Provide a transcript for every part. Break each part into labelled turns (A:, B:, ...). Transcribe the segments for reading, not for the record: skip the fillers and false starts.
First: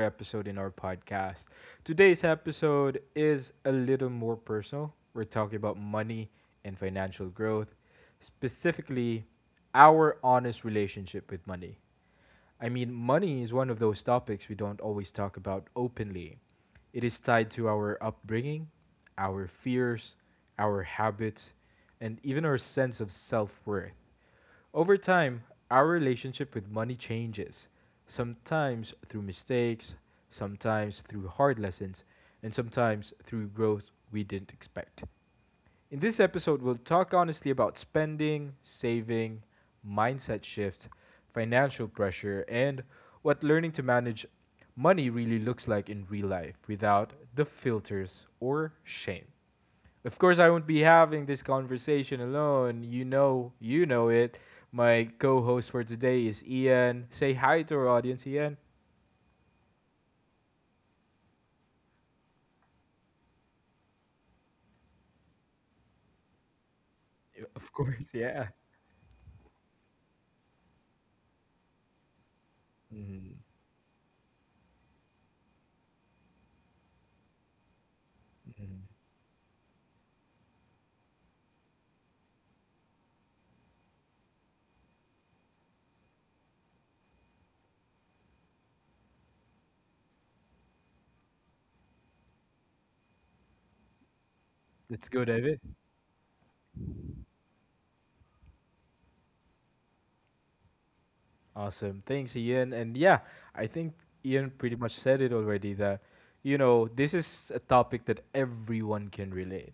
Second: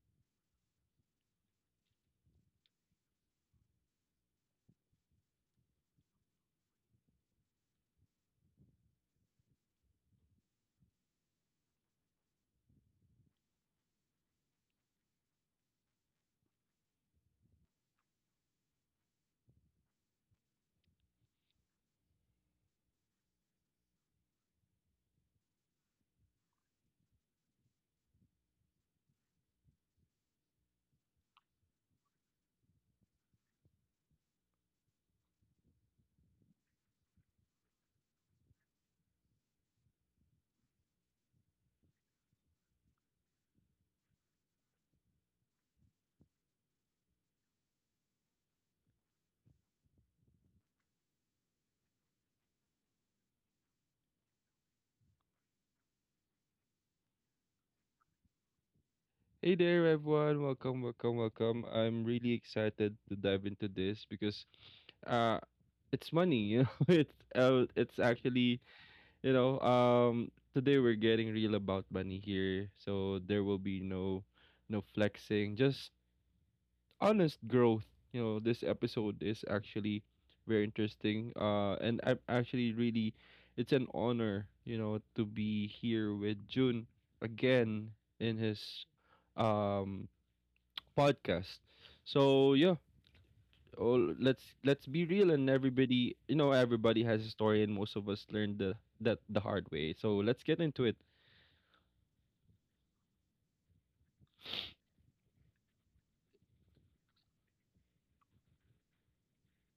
A: episode in our podcast. Today's episode is a little more personal. We're talking about money and financial growth, specifically our honest relationship with money. I mean, money is one of those topics we don't always talk about openly. It is tied to our upbringing, our fears, our habits, and even our sense of self worth. Over time, our relationship with money changes, sometimes through mistakes, sometimes through hard lessons, and sometimes through growth we didn't expect. In this episode, we'll talk honestly about spending, saving, mindset shifts, financial pressure, and what learning to manage money really looks like in real life without the filters or shame. Of course, I won't be having this conversation alone. You know it. My co-host for today is Ian. Say hi to our audience, Ian.
B: Hey there, everyone. Welcome, welcome, welcome. I'm really excited to dive into this because uh it's money, you know.
A: Of
B: It's
A: course, yeah.
B: actually, you know, Today we're getting real about money here. So
A: Mm-hmm.
B: there will be no flexing, just honest growth. You know, this episode is actually very interesting. And I'm actually really it's an honor, you know, to be here with June again in his um podcast. So yeah, oh, let's be
A: Let's go,
B: real, and
A: David.
B: everybody, you know, everybody has a story, and most of us learned the that the hard way. So let's get into it.
A: Awesome. Thanks, Ian. And yeah, I think Ian pretty much said it already that, you know, this is a topic that everyone can relate,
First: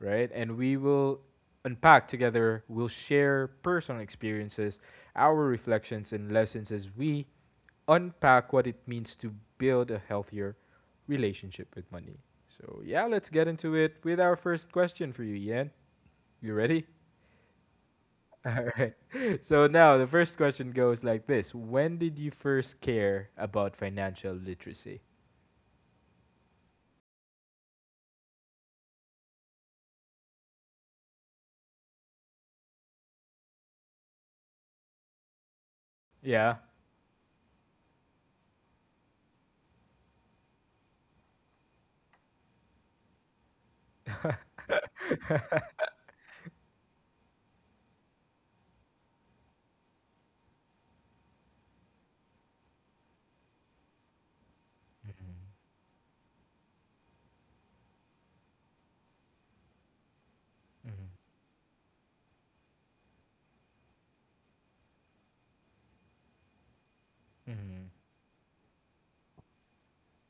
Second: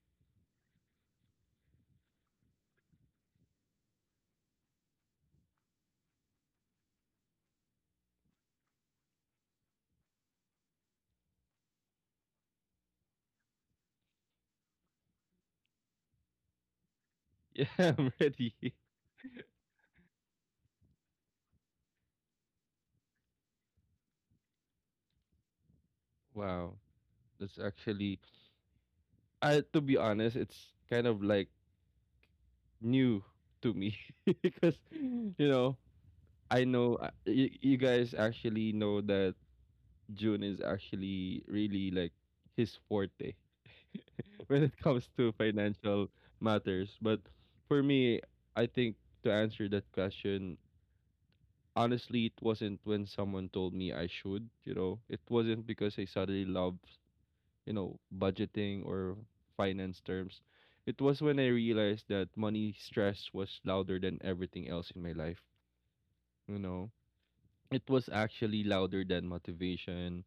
A: right? And we will unpack together, we'll share personal experiences, our reflections and lessons as we unpack what it means to build a healthier relationship with money. So, yeah, let's get into it with our first question for you, Ian. You ready?
B: Yeah, I'm ready.
A: All right. So, now the first question goes like this: when did you first care about financial literacy?
B: Wow, that's actually I to be honest, it's kind of like new to me. Because you know,
A: Yeah.
B: I know, you, you guys actually know that June is actually really like his forte. When it comes to financial matters. But for me, I think to answer that question, honestly, it wasn't when someone told me I should, you know, it wasn't because I suddenly loved, budgeting or finance terms. It
A: Mm-hmm.
B: was when I realized that money stress was louder than everything else in my life, you know. It
A: Mm-hmm.
B: was actually louder than motivation,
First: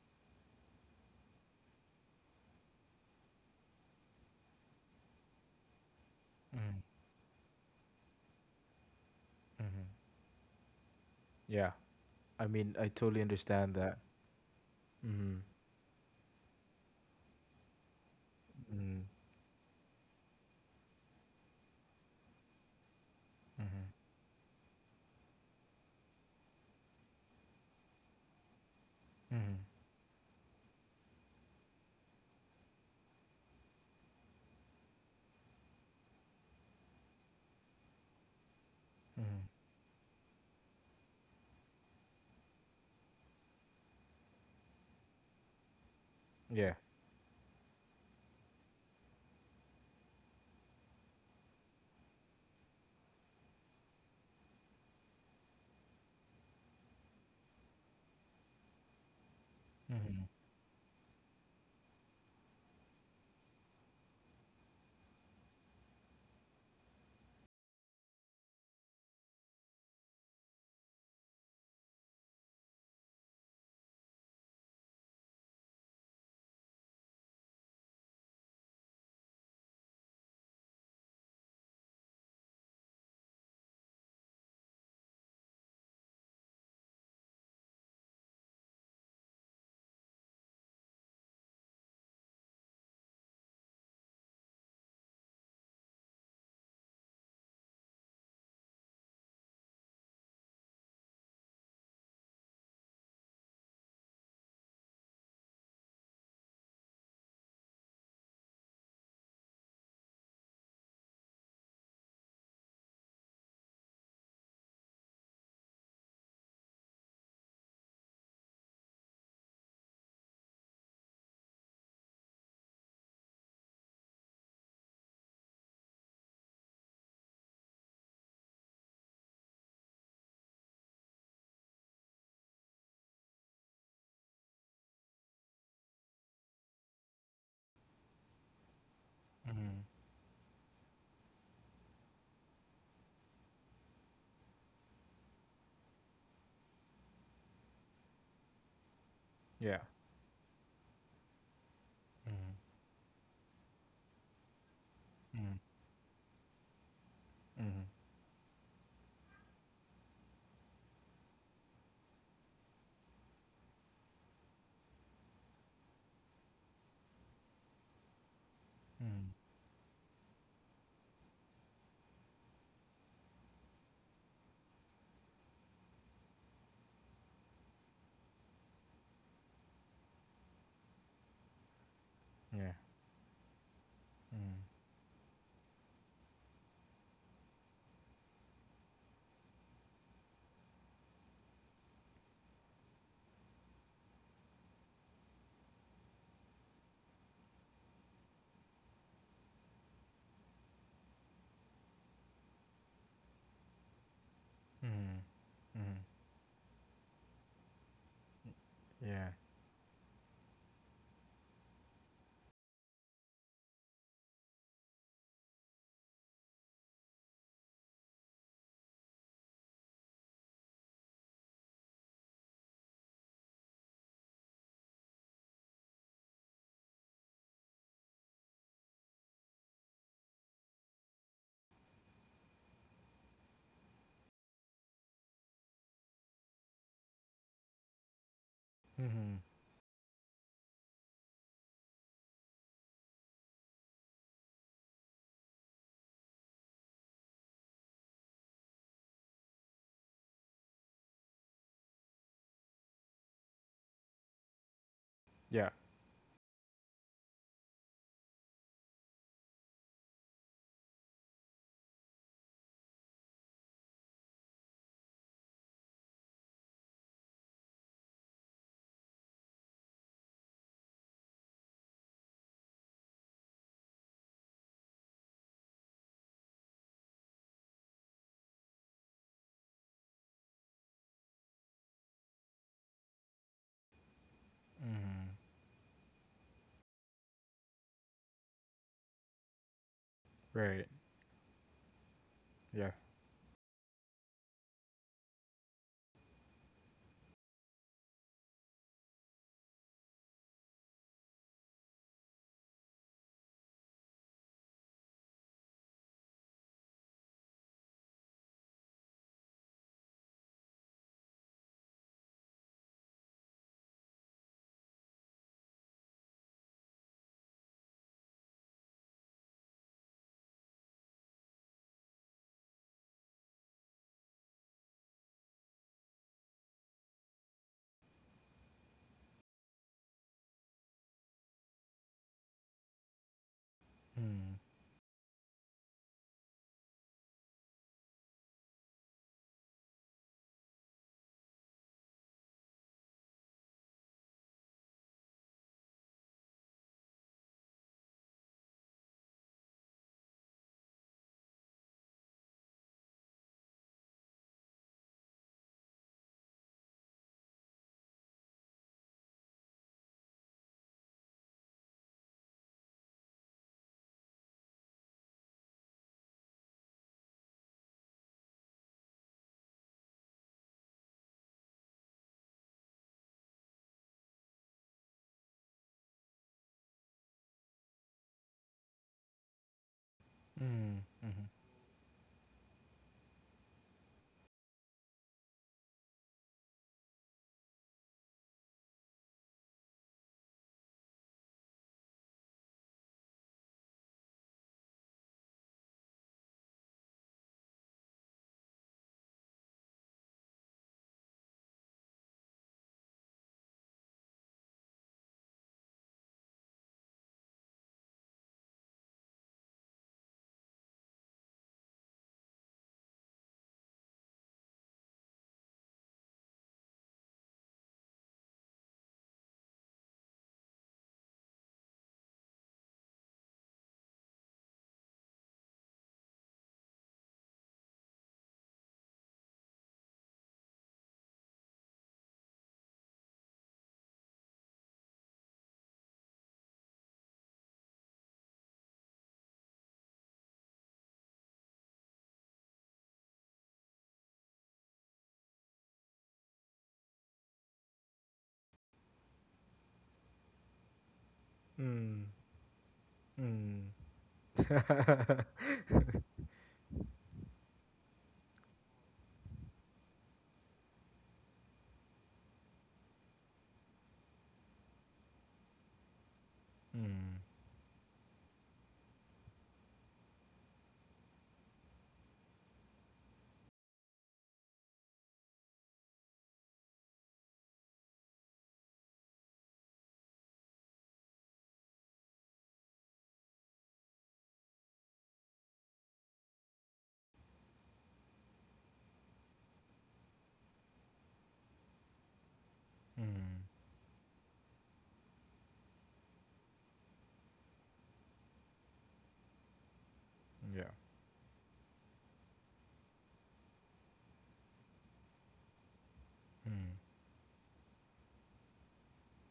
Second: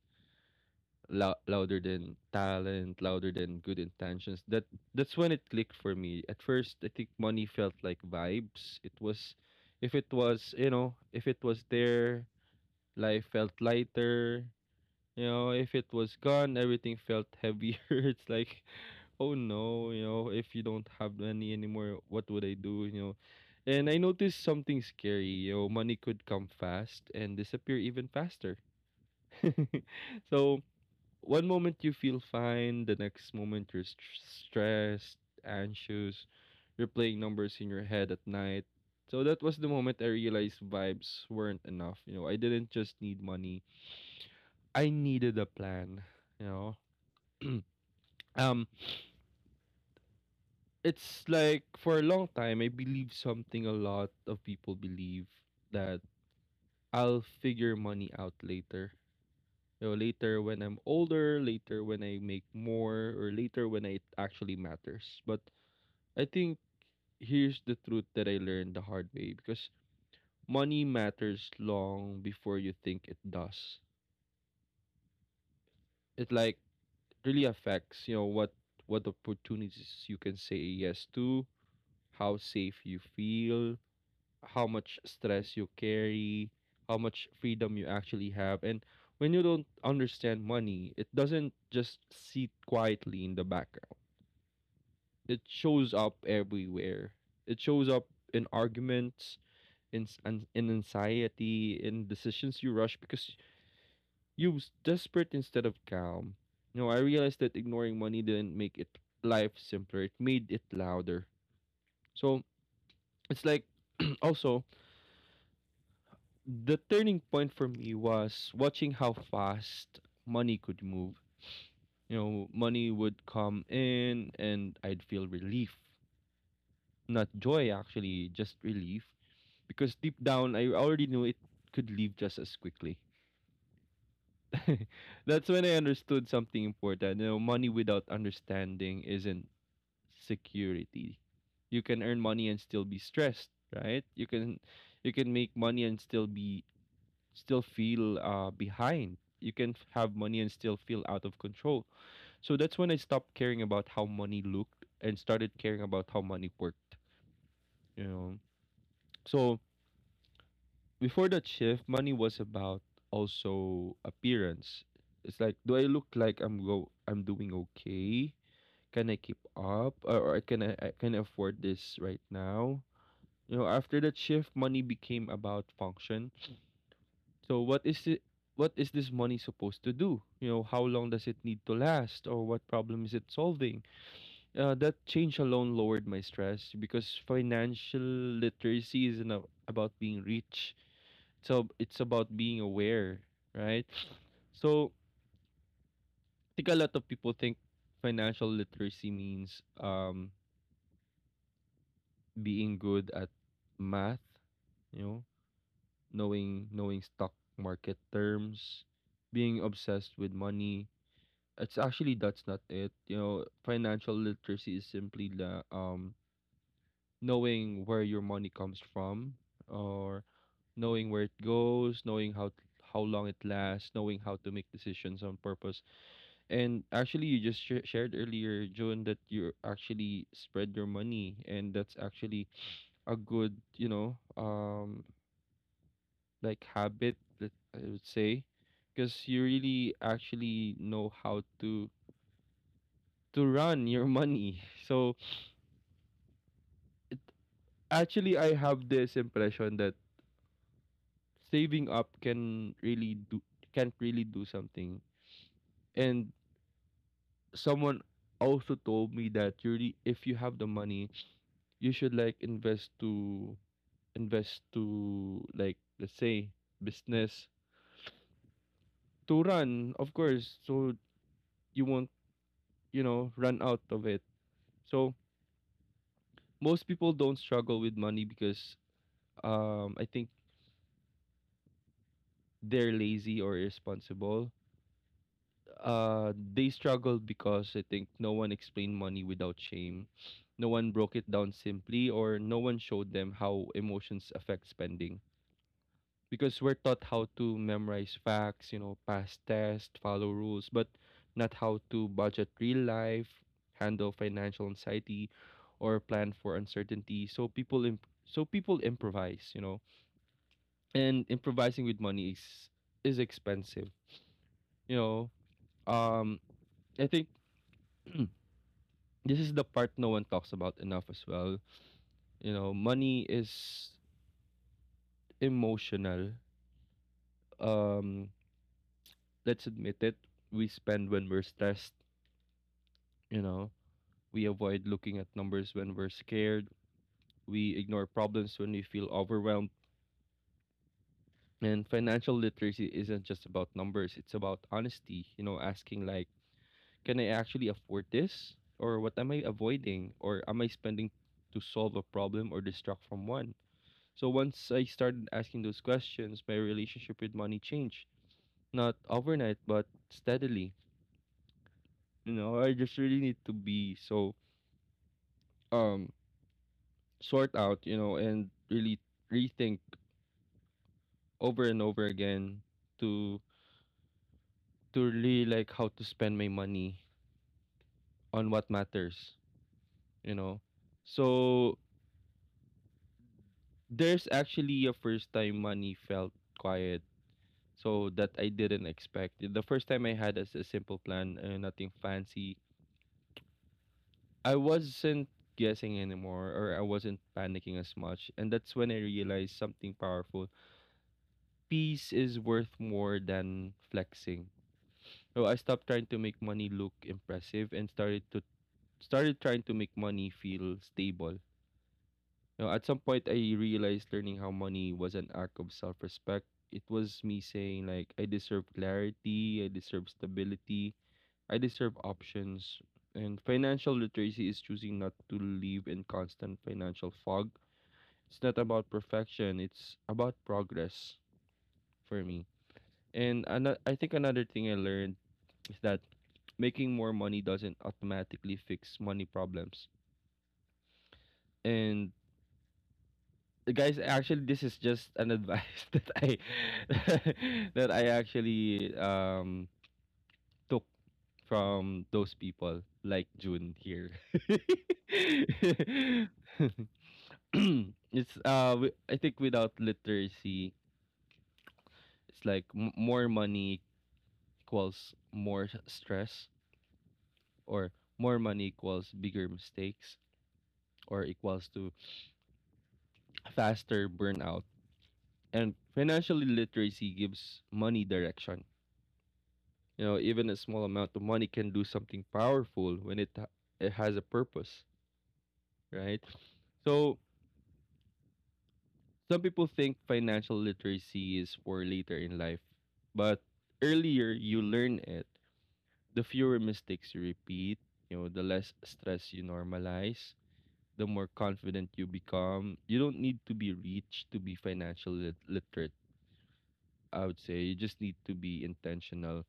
B: louder than talent, louder than good intentions. That's when it clicked for me. At first,
A: Mm-hmm.
B: I think money felt like vibes.
A: Mm-hmm.
B: If it was, you know, if it was
A: Yeah.
B: there,
A: I mean, I totally
B: life felt
A: understand that.
B: lighter. You
A: Mm-hmm.
B: know, if it was gone, everything felt heavier. It's like,
A: Mm-hmm.
B: oh no, you know, if you don't have money anymore, what would I do? You know,
A: Mm-hmm.
B: and I noticed something scary. You know, money could come fast and disappear even faster.
A: Mm-hmm.
B: So one moment you feel fine, the next moment you're stressed, anxious, you're playing numbers in your head at night. So
A: Mm-hmm.
B: that was the moment I realized vibes weren't enough. You know, I didn't just need money. I needed a plan, you
A: Yeah.
B: know. um it's like for a long time I believe something a lot of people believe, that I'll figure money out later. You know,
A: Mm-hmm.
B: later when I'm older, later when I make more, or later when it actually matters. But I think here's the truth that I learned the hard way, because money matters long before you think it does. It like really affects, you know, what opportunities you can say yes to, how safe you feel, how much stress you carry, how much freedom you actually have. And when you don't understand money, it doesn't just sit quietly in the background. It shows up everywhere. It shows up in arguments, in anxiety, in decisions you rush because you was desperate instead of calm. You know, I realized that ignoring money didn't make it life simpler; it made it louder. So it's like also the turning point for me was watching how fast money could move. You know, money would come in and I'd feel relief. Not joy, actually, just relief. Because deep down, I already knew it could leave just as quickly. That's when I understood something important. You know, money without understanding isn't security. You can earn money and still be stressed, right? You can make money and still be still feel behind. You can
A: Yeah.
B: have money and still feel out of control.
A: Mm-hmm.
B: So that's when I stopped caring about how money looked and started
A: Mm-hmm.
B: caring about how money worked,
A: Mm-hmm.
B: you know. So before that shift, money was about also appearance. It's like, do I look like I'm doing okay? Can I
A: Mm-hmm.
B: keep up? Or I can I afford this right now? You know, after that shift, money became about function. So what is it? What is this money supposed to do? You know, how long does it need to last, or what
A: Yeah.
B: problem is it solving?
A: Mm-hmm.
B: That change alone lowered my stress, because financial literacy isn't about being rich, so it's about being aware, right? So I think a lot of people think financial literacy means being good at math, you
A: Mm.
B: know, knowing stock market terms,
A: Yeah.
B: being obsessed with money. It's actually that's not it. You know, financial literacy is simply the, knowing where your money comes from, or knowing where it goes, knowing how long it lasts, knowing how to make decisions on purpose. And actually, you just shared earlier, Joan, that you actually spread your money, and that's actually a good, you know, like habit that I would say, because
A: Mm-hmm.
B: you really actually know how to run your money. So it, actually, I have this impression that saving up can't really do something.
A: Yeah.
B: And someone also told me that you really, if you have the money, you should like invest to, like, let's say business to run, of course, so you won't, you know, run out of it. So most people don't struggle with money because, I think, they're lazy or irresponsible. They struggle because I think no one explained money without shame, no
A: Right.
B: one broke it down simply, or no one
A: Yeah.
B: showed them how emotions affect spending, because we're taught how to memorize facts, you know, pass tests, follow rules, but not how to budget real life, handle financial anxiety, or plan for uncertainty. So so people improvise, you know, and improvising with money is expensive, you know. Um, I think this is the part no one talks about enough as well. You know, money is emotional. Um, let's admit it. We spend when we're stressed. You know, we
A: Mm.
B: avoid looking at numbers when we're scared. We ignore problems when we feel overwhelmed. And financial literacy isn't just about numbers, it's about honesty, you know, asking like, can I actually afford this? Or what am I avoiding? Or am I spending to solve a problem or distract from one? So once I started asking those questions, my relationship with money changed. Not overnight, but steadily. You know, I just really need to be so um sort out, you know, and really rethink, over and over again, to to really like how to spend my money on what matters, you know.
A: Mm.
B: So there's actually a first time money felt quiet. So that I didn't expect. The first time I had as a simple plan and nothing fancy. I wasn't guessing anymore, or I wasn't panicking as much. And that's when I realized something powerful. Peace is worth more than flexing. So I stopped trying to make money look impressive and started trying to make money feel stable. You know, at some point, I realized learning how money was an act of self respect. It was me saying, like, I deserve clarity, I deserve stability, I deserve options. And financial literacy is choosing not to live in constant financial fog. It's not about perfection, it's about progress, for me. And I think another thing I learned is that making more money doesn't automatically fix money problems. And guys, actually, this is just an advice that I that I actually took from
A: Mm.
B: those people like June
A: Mm.
B: here. It's I think without literacy, it's like more money equals more stress, or more money equals bigger mistakes, or equals to faster burnout. And financial literacy gives money direction. You know, even a small amount of money can do something powerful when it has a purpose, right? So some people think financial literacy is for later in life, but earlier you learn it, the fewer mistakes you repeat, you know, the less stress you normalize,
A: yeah.
B: the more confident you become. You don't need to be rich to be financially literate,
A: Mm.
B: I would say. You just need to be intentional.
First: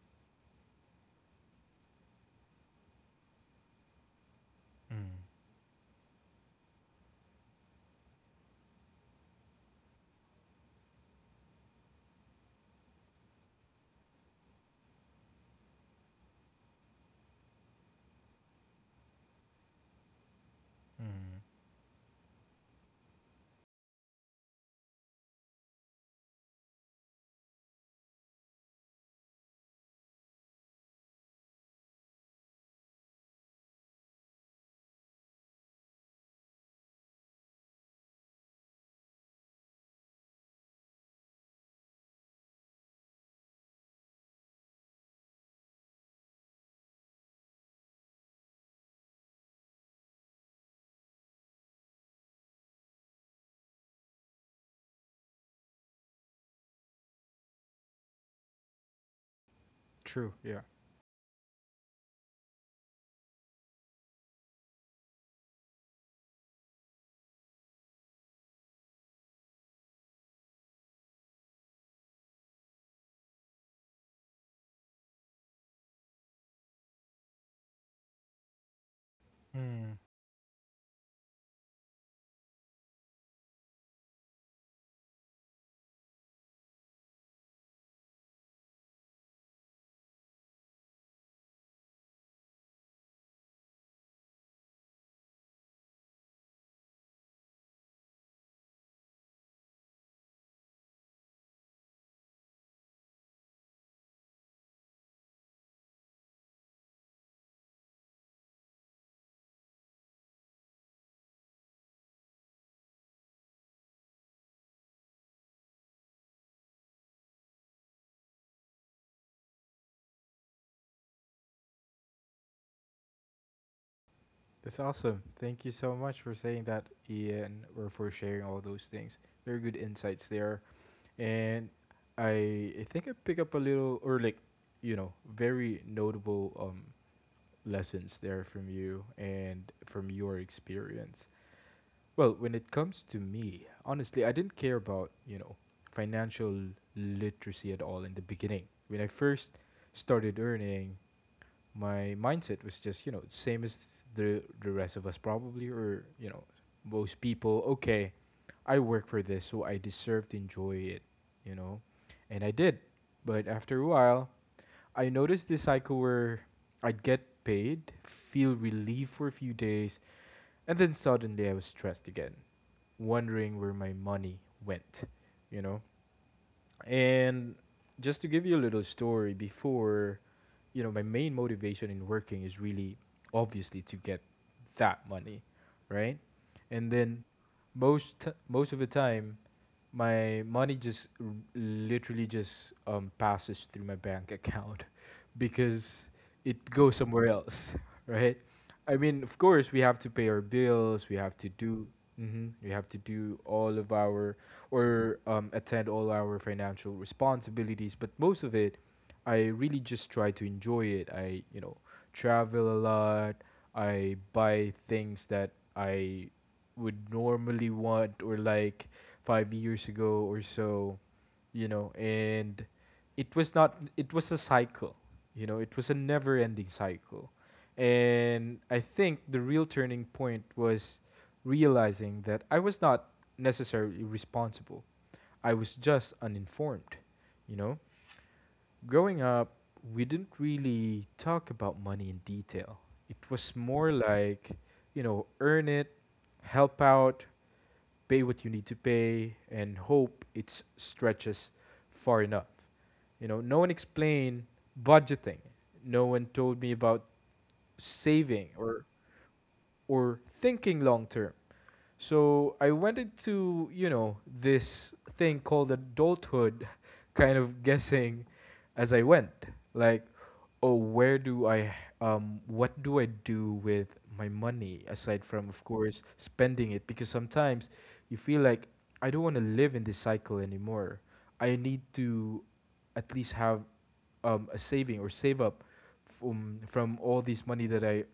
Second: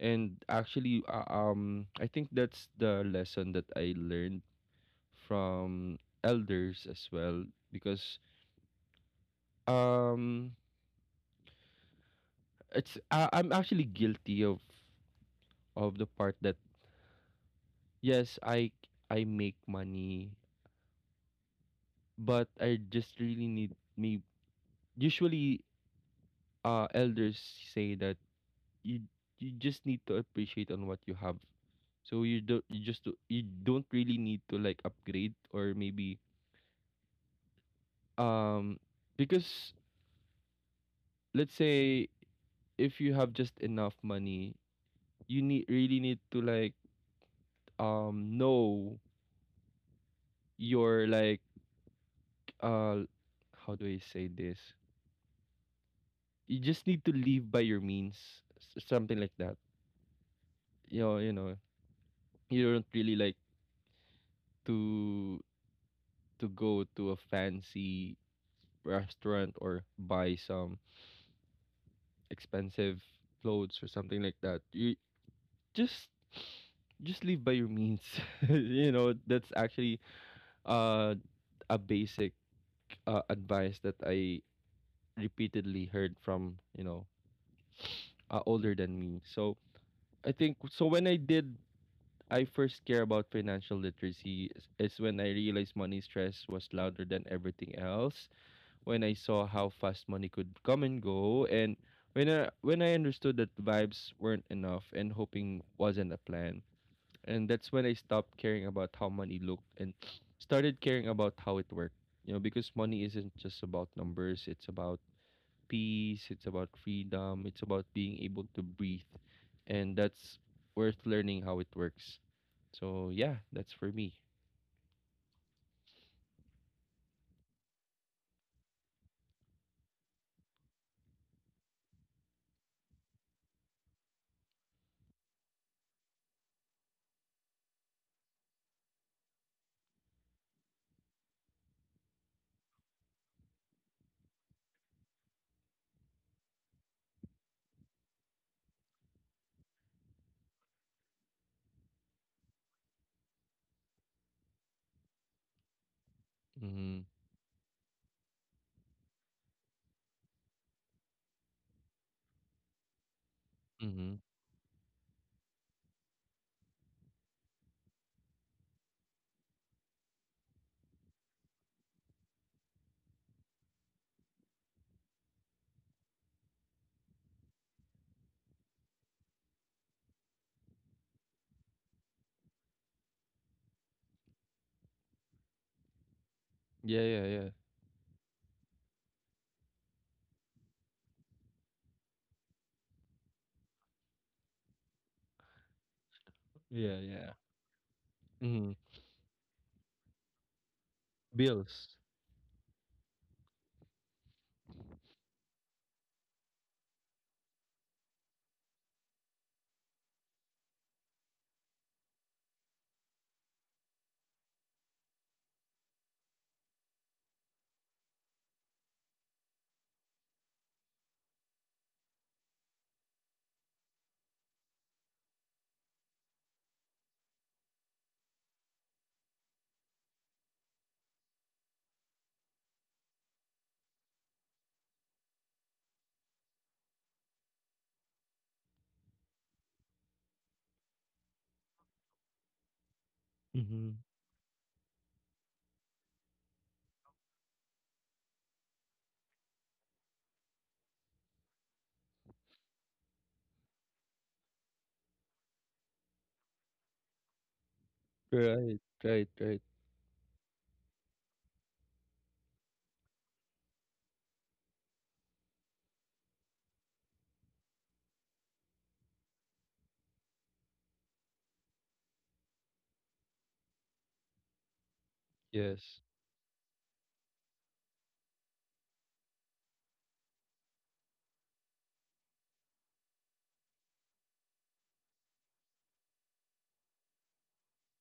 B: And actually, I think that's the lesson that I learned
A: Mm.
B: from elders as well, because um it's I'm actually guilty of the part that, yes, I make money, but I just really need me. Usually, elders say that you you just need to appreciate on what you have, so you just do, you don't really need to like upgrade or maybe, um because, let's say, if you have just enough money, you need really need to like, know your like, uh how do I say this? You just need to live by your means, something like that.
A: True. Yeah.
B: You know, you know, you don't really like to to go to a fancy restaurant or buy some expensive clothes or something like that. You just just live by your means. You know, that's actually
A: Mm.
B: uh a basic, advice that I repeatedly heard from, you know, older than me. So when I first care about financial literacy is when I realized money stress was louder than everything else. When I saw how fast money could come and go, and when I understood that vibes weren't enough and hoping wasn't a plan, and that's when I stopped caring about how money looked and started caring about how it worked. You know, because money isn't just about numbers; it's about peace, it's about freedom, it's about being able to breathe. And that's worth learning how it works. So yeah, that's for me.
A: That's awesome. Thank you so much for saying that, Ian, or for sharing all those things. Very good insights there. And I think I pick up a little, or like, you know, very notable lessons there from you and from your experience. Well, when it comes to me, honestly, I didn't care about, you know, financial literacy at all in the beginning. When I first started earning, my mindset was just, you know, same as the rest of us probably or, you know,
B: Mm-hmm.
A: most people, okay, I work for this, so I deserve to enjoy it, you know? And I did. But after a
B: Mm-hmm.
A: while, I noticed this cycle where I'd get paid, feel relief for a few days, and then suddenly I was stressed again wondering where my money went, you know? And just to give you a little story before, you know, my main motivation in working is really obviously to get that money, right? And
B: Yeah,
A: then
B: yeah, yeah.
A: most of the time my money just literally just passes through my bank account because it goes
B: Yeah,
A: somewhere
B: yeah.
A: else, right?
B: Mm-hmm.
A: I mean, of course, we have to pay our bills. We have to do,
B: Bills.
A: hmm we have to do all of our or attend all our financial responsibilities. But most of it, I really just try to enjoy it. I, you know, travel a lot. I buy things that I would normally want or like five years ago or so, you know, and it was not, it was a cycle, you know, it was a never ending cycle. And I think the real turning point was realizing that I was not necessarily responsible, I was just uninformed, you know. Growing up, we didn't really talk about money in detail. It was more
B: Mm-hmm.
A: like, you know, earn it, help out, pay what you need to pay, and hope it stretches far enough. You know, no one explained budgeting. No one told me about saving or
B: Right, right, right.
A: thinking long term. So I went into, you know, this thing called adulthood, kind of guessing as I went. Like, oh, where do I, what do I do with my money aside from, of course,
B: Yes.
A: spending it? Because sometimes you feel like I don't want to live in this cycle anymore. I need to at least have a saving or save up from all this money that I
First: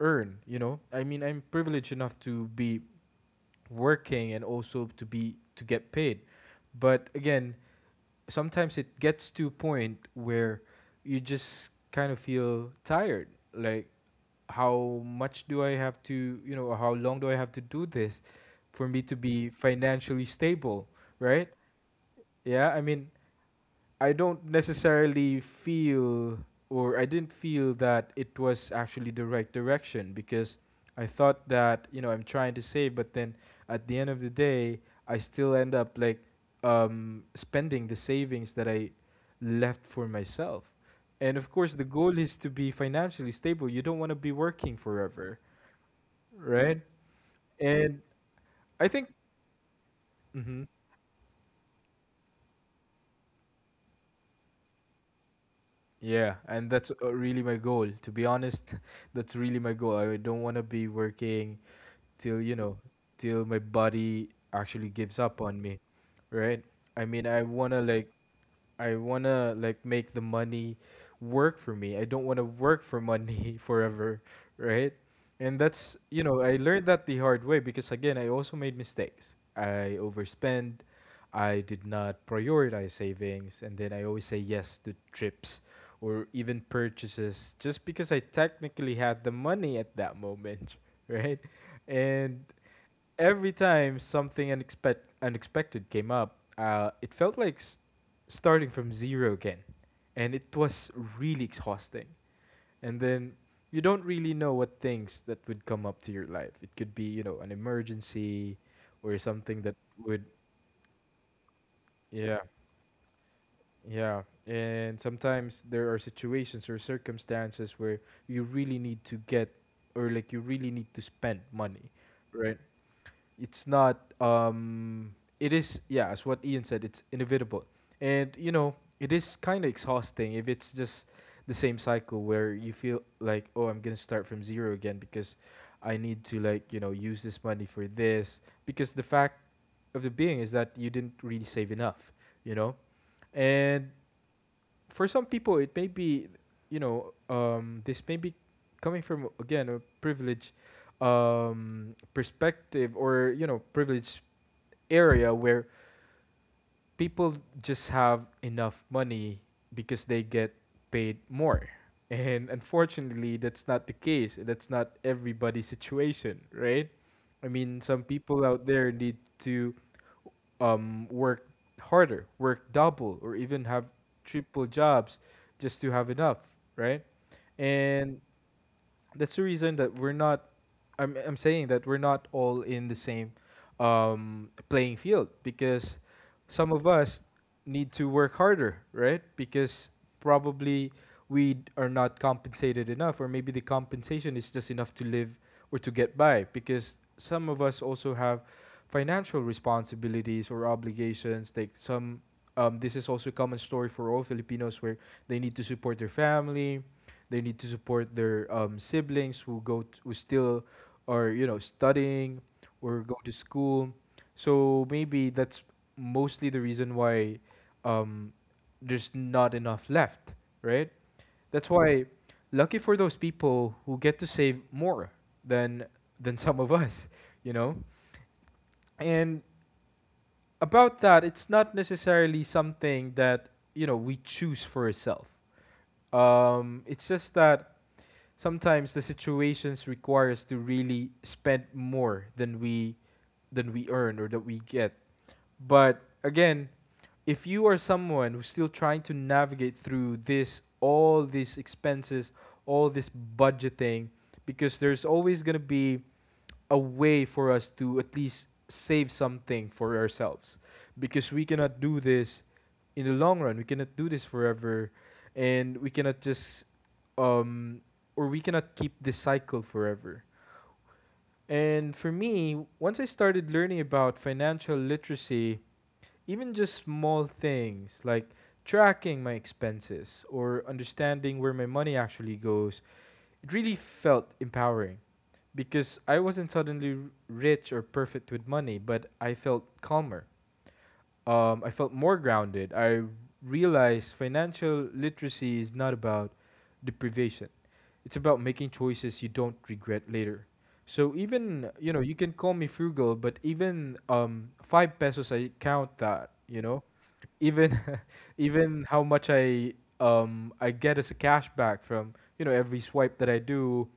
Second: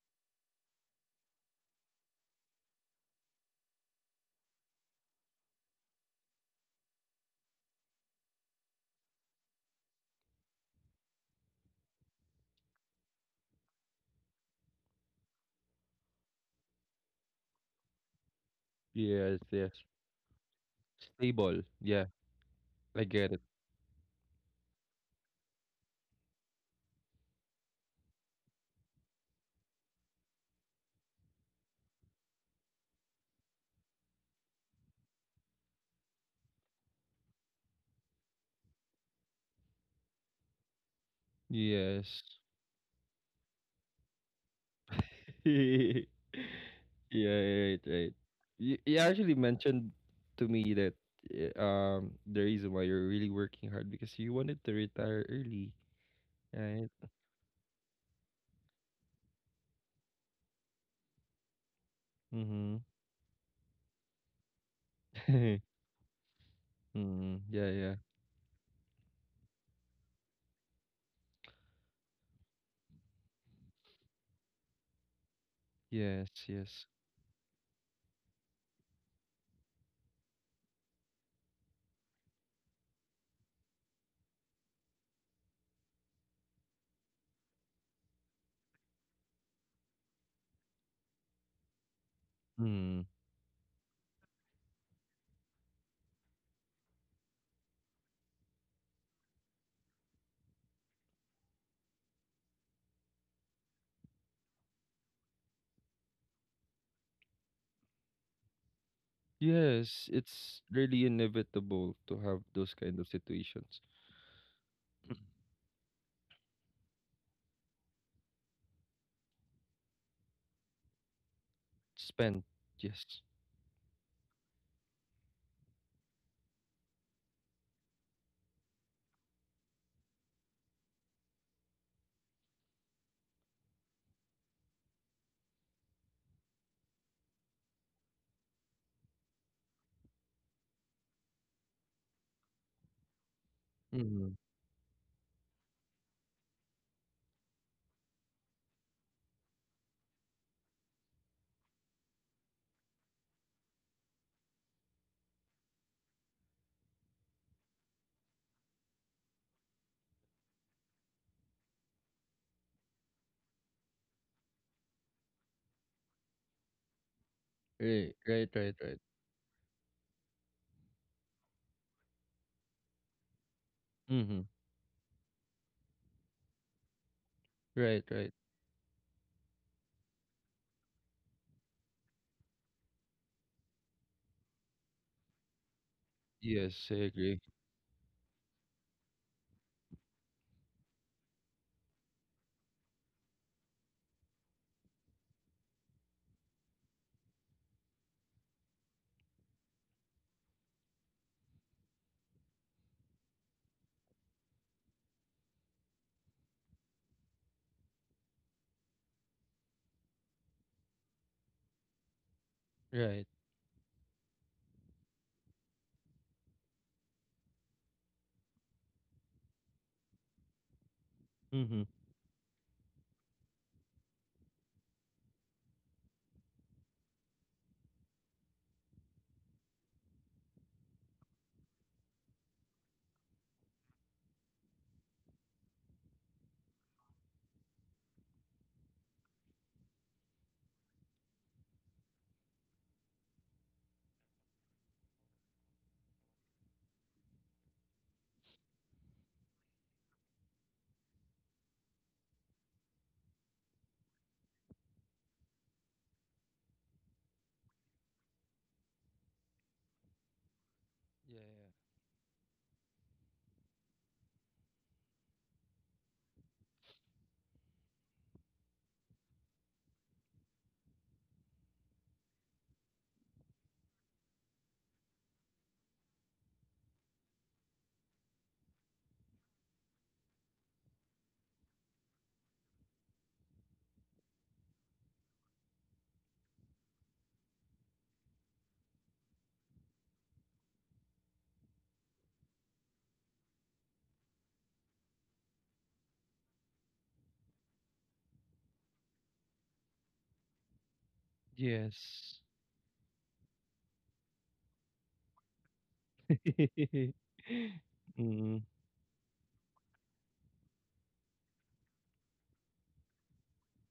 A: earn, you know? I mean, I'm privileged enough to be working and also to be to get paid. But again, sometimes it gets to a point where you just kind of feel tired. Like, how much do I have to, you know, how long do I have to do this for me to
B: Yes,
A: be
B: yes.
A: financially stable, right?
B: Stable. Yeah,
A: Yeah, I
B: I
A: mean,
B: get it.
A: I don't necessarily feel or I didn't feel that it was actually the right direction because I thought that, you know, I'm trying to save, but then at the end of the day, I still end up like spending the savings that I left for myself. And of course, the goal
B: Yes.
A: is to be financially stable. You don't want to be working forever,
B: yeah,
A: right?
B: right,
A: And
B: right. You,
A: I
B: you
A: think.
B: actually mentioned to
A: Mhm.
B: me that the reason why you're really working hard because you wanted to retire early,
A: Yeah, and
B: right?
A: that's really my goal. To be honest, that's really my goal. I don't want to be working till, you
B: Mm-hmm.
A: know, till my body actually gives up on me, right? I mean, I
B: Yeah,
A: want to
B: yeah.
A: like I want to like make the money work for me. I don't want to work for money forever, right? And that's, you
B: Yes,
A: know, I learned
B: yes.
A: that the hard way because again, I also made mistakes. I overspend, I did not prioritize savings, and then I always say yes to trips or even purchases just because I technically had the money at that moment, right? And
B: Mm.
A: every time something unexpected came up, it felt like starting from zero again. And it was really exhausting. And then you don't really know what things that would come up to your life. It could be, you know, an emergency or something that
B: Yes,
A: would,
B: it's really inevitable to
A: yeah,
B: have those kind of situations.
A: yeah. And
B: Mm.
A: sometimes there are situations or circumstances where you really need to get or like you really need to spend money,
B: Spend,
A: right?
B: yes.
A: It's not it is yeah as what Ian said it's inevitable and you know it is kind of exhausting if it's just the same cycle where you feel like oh I'm gonna start from zero again because I need to like you know use this money for this because the fact of the being is that you didn't really save enough you know and
B: Mm-hmm.
A: for some people it may be you know this may be coming from again a privilege perspective or you know privileged area where people just have enough money because they get paid more. And unfortunately, that's not the case. That's not everybody's situation, right? I mean, some
B: Right,
A: people
B: right,
A: out
B: right,
A: there
B: right.
A: need to work harder, work double, or even have
B: Mm-hmm.
A: triple jobs just to have enough, right?
B: Right,
A: And
B: right.
A: that's the reason that we're not I'm saying that we're not all in the same playing field because some of
B: Yes, I
A: us
B: agree.
A: need to work harder, right? Because probably are not compensated enough or maybe the compensation is just enough to live or to get by because some of us also have financial responsibilities or obligations like some this is also a common story for all Filipinos where they need to support their family they need to support their siblings who who still are you know studying or go to
B: Right.
A: school. So maybe that's mostly the reason why um, there's not enough left, right? That's
B: Mm-hmm.
A: why lucky for those people who get to save more than than some of us, you know. And about that, it's not necessarily something that you know we choose for ourselves. It's just that sometimes the situations require us to really spend more than we earn or that we get. But again, if you are someone who's still trying to navigate through this all these expenses, all this budgeting because there's always going to be a way for us to at least save something for ourselves because we
B: Yeah, yeah.
A: cannot do this in the long run. We cannot do this forever, and we cannot just um or we cannot keep this cycle forever. And for me, once I started learning about financial literacy, even just small things like tracking my expenses or understanding where my money actually goes, it really felt empowering because I wasn't suddenly rich or perfect with money, but I felt calmer I felt more grounded. I realized financial literacy is not about deprivation. It's about making choices you don't regret later. So even you know you can
B: Yes.
A: call me frugal, but even five pesos I count that you know even
B: Mm.
A: even how much I get as a cashback from you know every swipe that I do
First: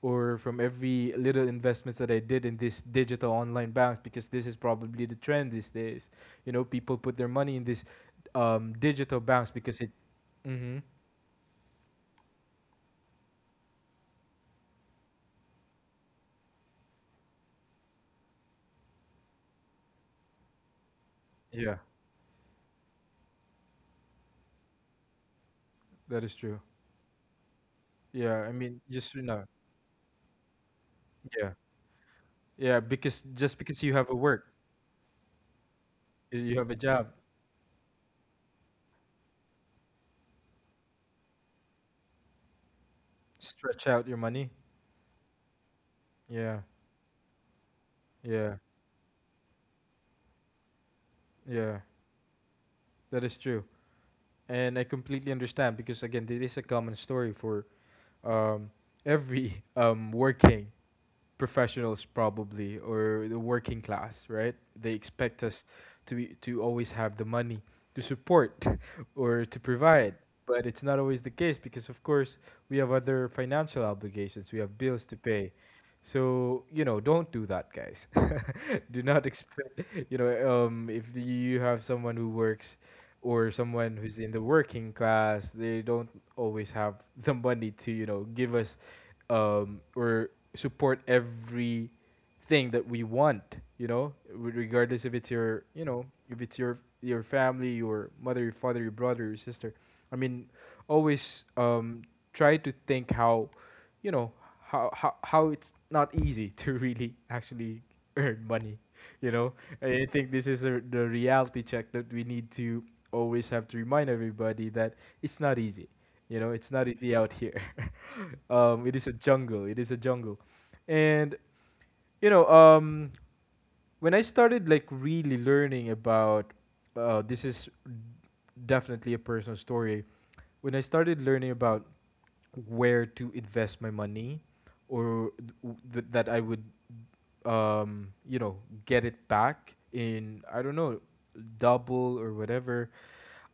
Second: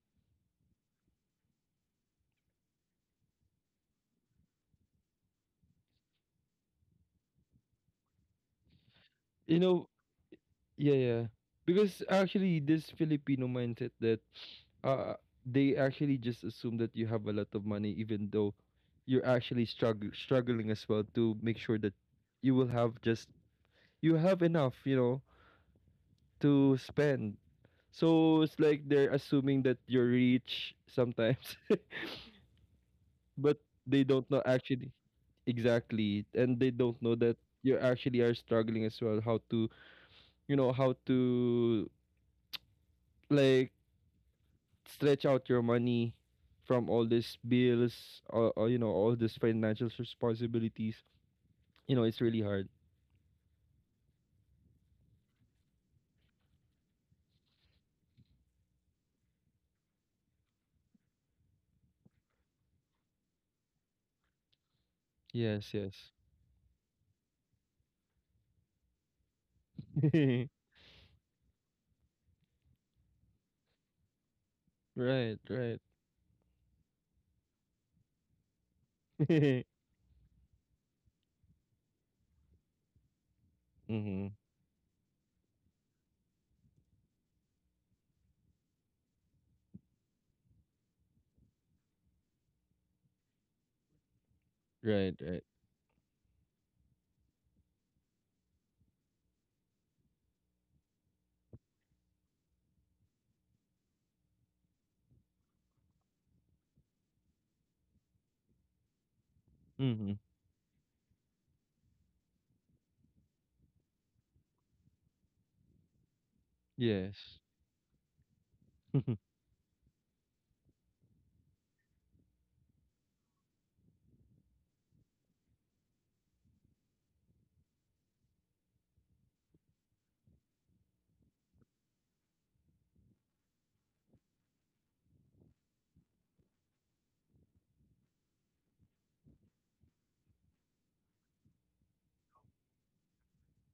A: or from every little investments that I did in this digital online banks because this is probably the trend these days. You know, people put their money in this digital banks
B: You
A: because
B: know,
A: it. Mm-hmm.
B: yeah, yeah. Because actually, this Filipino mindset that uh, they actually just assume that you have a lot of money, even though you're actually struggling as well to make sure
A: Yeah,
B: that you will have just you have enough, you know,
A: that is true.
B: to spend. So
A: Yeah,
B: it's
A: I
B: like
A: mean,
B: they're assuming that you're rich sometimes.
A: yeah, yeah, because
B: But
A: just because you
B: they
A: have a
B: don't know
A: work,
B: actually exactly and
A: you
B: they
A: have a
B: don't know
A: job,
B: that you actually are struggling as well how to you know how to like
A: stretch out your money.
B: stretch out your money
A: Yeah,
B: from all these bills or,
A: yeah,
B: or you know all these financial responsibilities,
A: yeah,
B: you know it's really hard.
A: that is true, and I completely understand because again, this is a common story for um, every working professionals probably or the working class, right? They expect
B: Yes,
A: us
B: yes.
A: to always have the money to support or to provide, but it's not always the case because of course we have other financial obligations, we have bills to
B: right,
A: pay.
B: right.
A: So, don't do that, guys. Do not expect if you have someone who works or someone
B: Mm-hmm.
A: who's in the working class, they don't always have the money to give us or support every thing that we want,
B: Right,
A: regardless if
B: right.
A: it's your if it's your family, your mother, your father, your brother, your sister. I mean, always try to think how, you know how, how it's not easy to really actually earn money, you know,
B: Mm-hmm.
A: I think this is a, the reality check that we need to always have to remind everybody that it's not easy. You know, it's not easy
B: Yes.
A: out here. It is a jungle. It is a jungle, and you know, um, when I started like really learning about, this is definitely a personal story. When I started learning about where to invest my money, or that I would, um, you know, get it back in, I don't know, double or whatever.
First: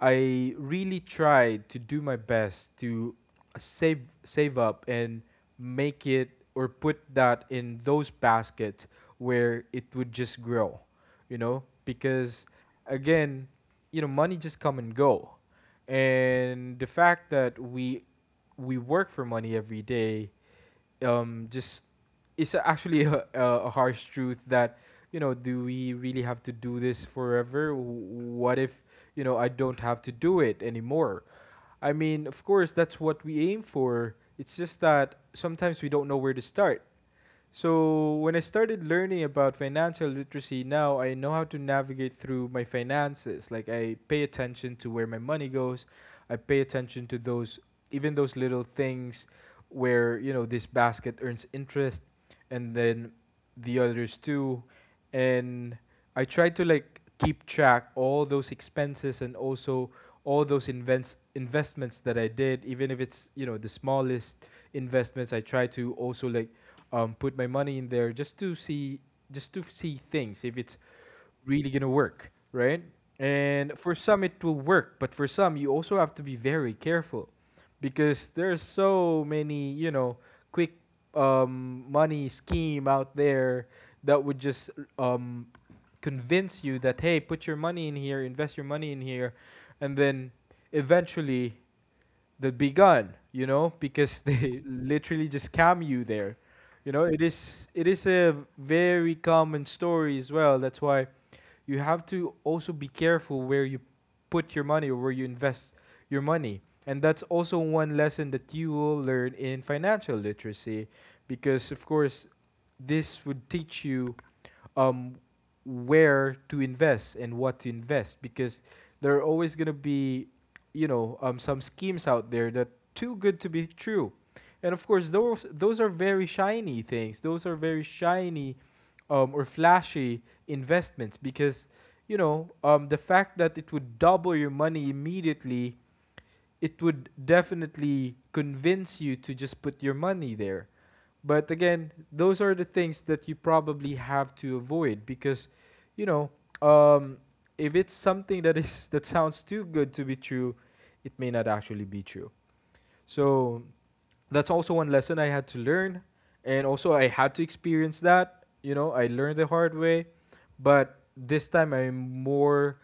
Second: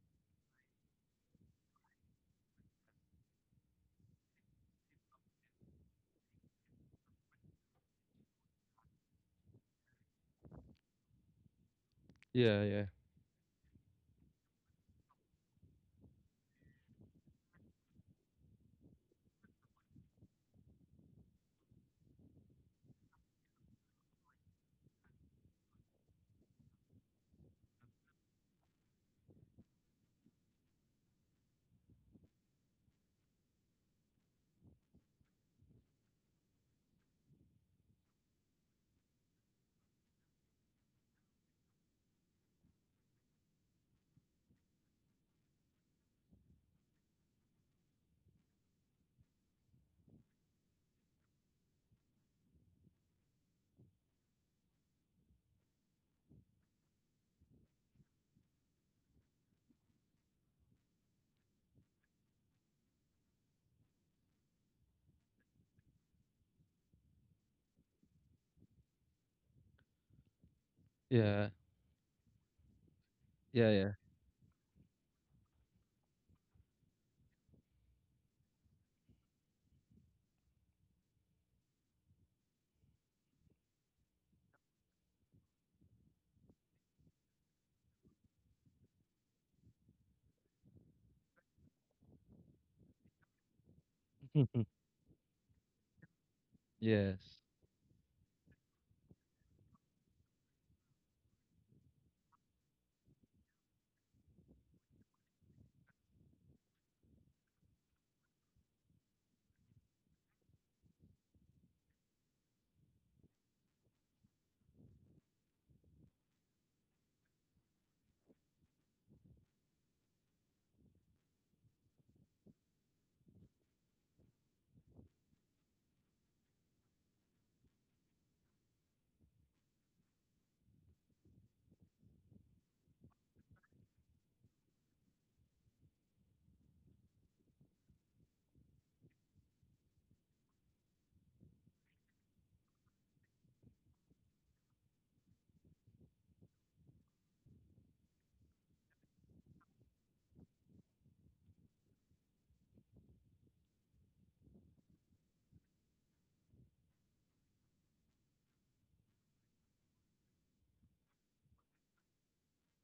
A: I really tried to do my best to save up and make it or put that in those baskets where it would just grow, you know, because
B: yeah, yeah,
A: again, you know, money just come and go. And the fact that we work for money every day, just it's actually a harsh truth that, you know, do we really have to do this forever? What if, you know, I don't have to do it anymore? I mean, of course, that's what we aim for. It's just that sometimes we don't know where to start. So when I started learning about financial literacy, now I know how to navigate through my finances. Like I pay attention to where my money goes. I pay attention to those, even those little things where, you know, this basket earns interest, and then the others too. And I try to like keep track all those expenses and also all those invents investments that I did, even if it's, you know, the smallest investments, I try to also like put my money in there just to see, just to see things if it's
B: yeah,
A: really gonna work, right?
B: yeah.
A: And
B: Yeah.
A: for some it will work, but for some you also have to be very careful because there's so many, you know, quick money scheme out there that would just um, convince you that, hey, put your money in here, invest your money in here, and then eventually that begun, you know, because they literally just scam you there. You know, it
B: Yes.
A: is, it is a very common story as well. That's why you have to also be careful where you put your money or where you invest your money. And that's also one lesson that you will learn in financial literacy, because, of course, this would teach you, um, where to invest and what to invest, because there are always going to be, you know, some schemes out there that too good to be true. And of course, those are very shiny things. Those are very shiny or flashy investments, because, you know, the fact that it would double your money immediately, it would definitely convince you to just put your money there. But again, those are the things that you probably have to avoid because, you know, um, if it's something that is that sounds too good to be true, it may not actually be true. So that's also one lesson I had to learn, and also I had to experience that. You know, I learned the hard way, but this time I'm more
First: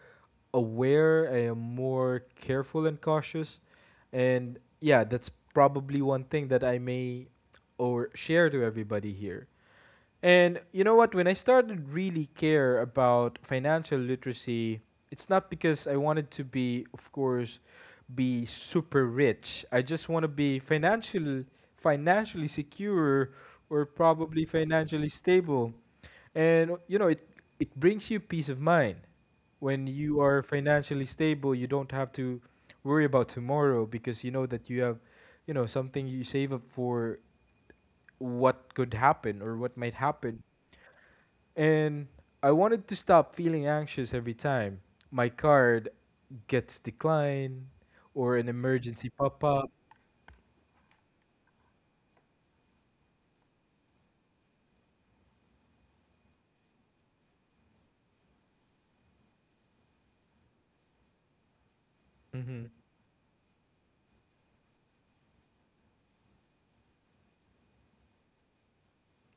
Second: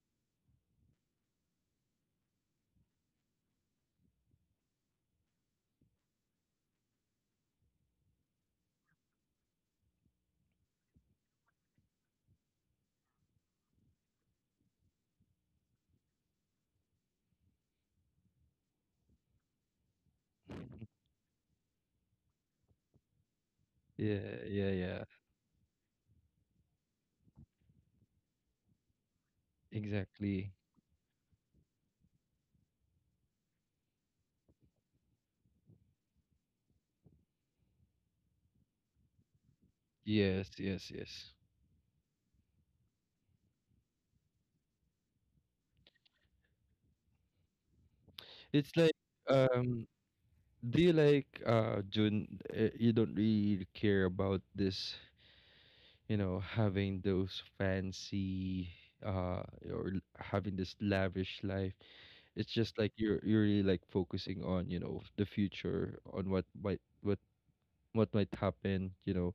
A: aware. I am more careful and cautious, and yeah, that's probably one thing that I may or share to everybody here. And you know what? When I started really care about financial literacy, it's not because I wanted to be, of course, be super rich. I just want to be financial, financially secure, or
B: Yeah,
A: probably
B: yeah, yeah.
A: financially stable. And you know, it brings you peace of mind. When you are
B: Exactly.
A: financially stable, you don't have to worry about tomorrow because you know that you have, you know, something you save up for what could happen or what might happen.
B: Yes, yes, yes.
A: And I wanted to stop feeling anxious every time my card gets declined or an
B: It's like,
A: emergency pop up.
B: um, do you like June? You don't really care about this, you know, having those fancy uh having this lavish life. It's
A: Hmm.
B: just like you're really like focusing on, you know, the future, on what might happen, you know,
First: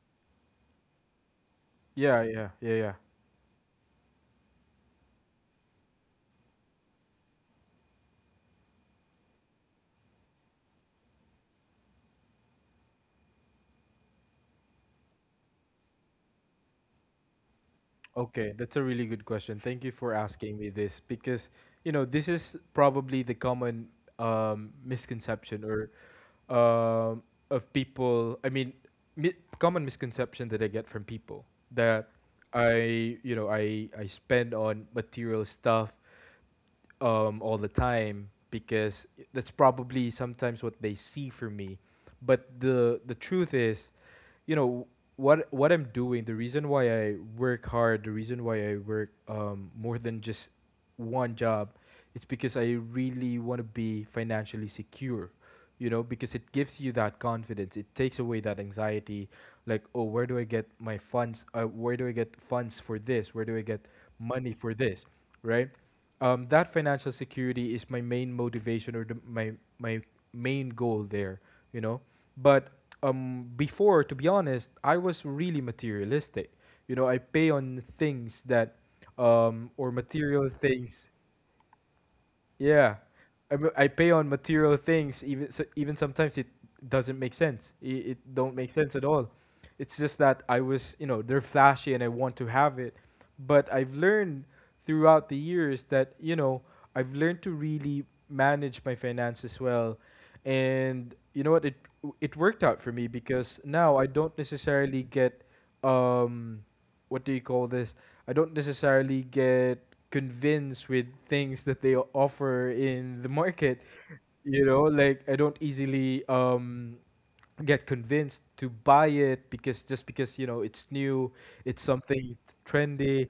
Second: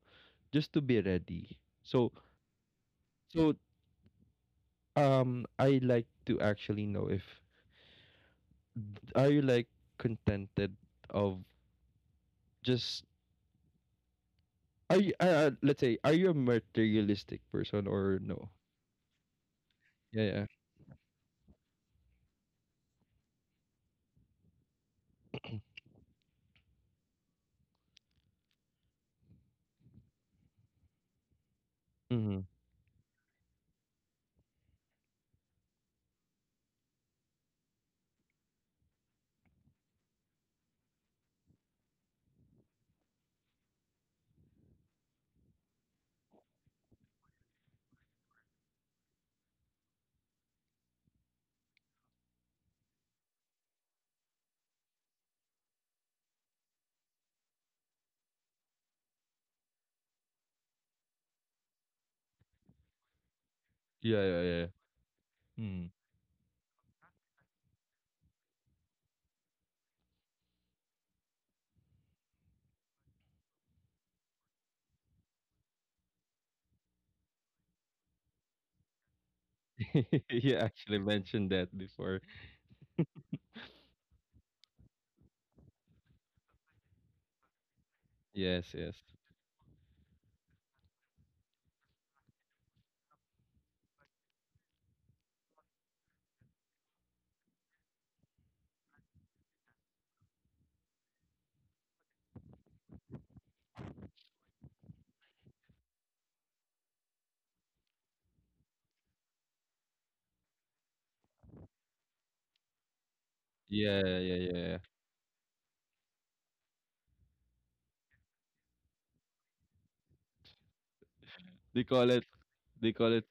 B: just to be ready. So
A: Yeah, yeah, yeah, yeah.
B: so I like to actually know if are you like contented of just. Are you, let's say, are you a materialistic person or no?
A: Okay, that's a really good question. Thank you for
B: Yeah, yeah.
A: asking me this because, you know, this is probably the common misconception or um, of people. I mean, common misconception that I get from people that
B: Hmm.
A: I, you know, I spend on material stuff all the time, because that's probably sometimes what they see for me. But the truth is, you know, what I'm doing, the reason why I work hard, the reason why I work more than just one job, it's because I really want to be financially secure. You know, because it gives you that confidence. It takes away that anxiety, like, oh, where do I get my funds? Where do I get funds for this? Where do I get
B: Yeah, yeah,
A: money
B: yeah.
A: for this? Right?
B: Mm.
A: That financial security is my main motivation or the, my my main goal there. You know, but before, to be honest, I was really materialistic, you know, I pay on things that, or material
B: you actually
A: things.
B: mentioned that before.
A: Yeah, I, I pay on material things. Even so, even sometimes it doesn't make sense. It don't
B: Yes,
A: make
B: yes.
A: sense at all. It's just that I was, you know, they're flashy and I want to have it. But I've learned throughout the years that, you know, I've learned to really manage my finances well, and you know what, it worked out for me because now I don't necessarily get, um what do you call this, I don't necessarily get convinced with things that they offer in the market.
B: Yeah, yeah, yeah,
A: You
B: yeah.
A: know, like I don't easily get convinced to buy it, because just because you know it's new, it's
B: They call it,
A: something
B: they call it,
A: trendy.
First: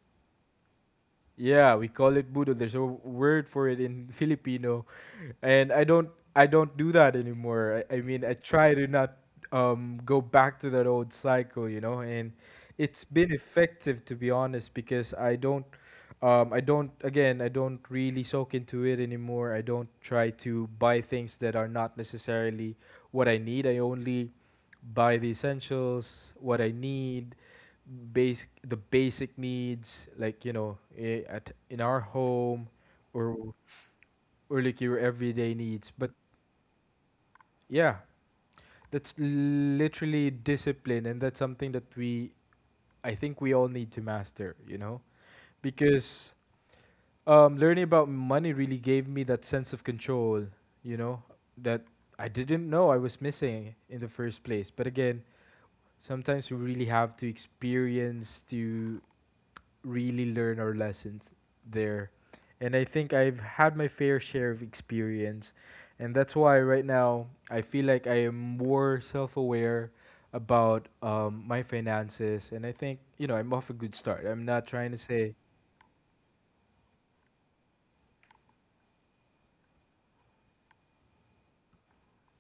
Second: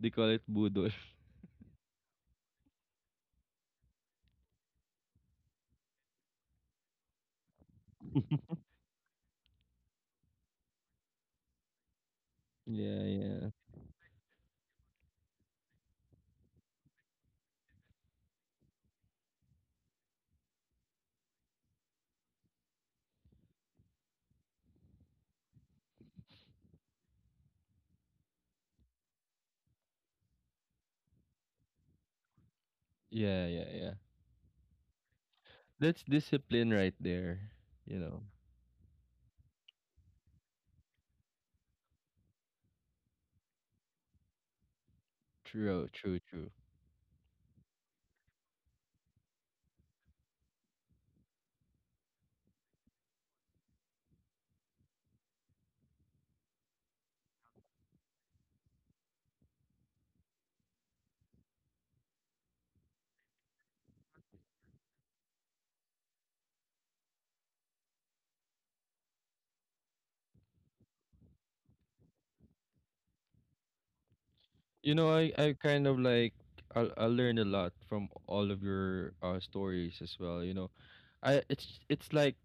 B: they call it budol.
A: Yeah, we call it budo. There's a word for it in Filipino, and I don't, I don't do that anymore. I mean, I try to not go back to that old cycle, you know. And
B: Yeah,
A: it's been
B: yeah.
A: effective, to be honest, because I don't, I don't again, I don't really soak into it anymore. I don't try to buy things that are not necessarily what I need. I only buy the essentials, what I need, basic the basic needs, like, you know, at in our home,
B: Yeah,
A: or
B: yeah, yeah.
A: or like your everyday needs.
B: That's
A: But
B: discipline right there. You
A: yeah,
B: know,
A: that's literally discipline, and that's something that we, I think, we all need to master. You know,
B: true, true,
A: because
B: true.
A: learning about money really gave me that sense of control. You know, that I didn't know I was missing in the first place. But again, sometimes we really have to experience to really learn our lessons there. And I think I've had my fair share of experience. And that's why right now I feel like I am more self aware about my finances. And I think, you know, I'm off a good start. I'm not
B: You
A: trying to
B: know, I,
A: say.
B: I kind of like, I learned a lot from all of your stories as well. You know, I it's like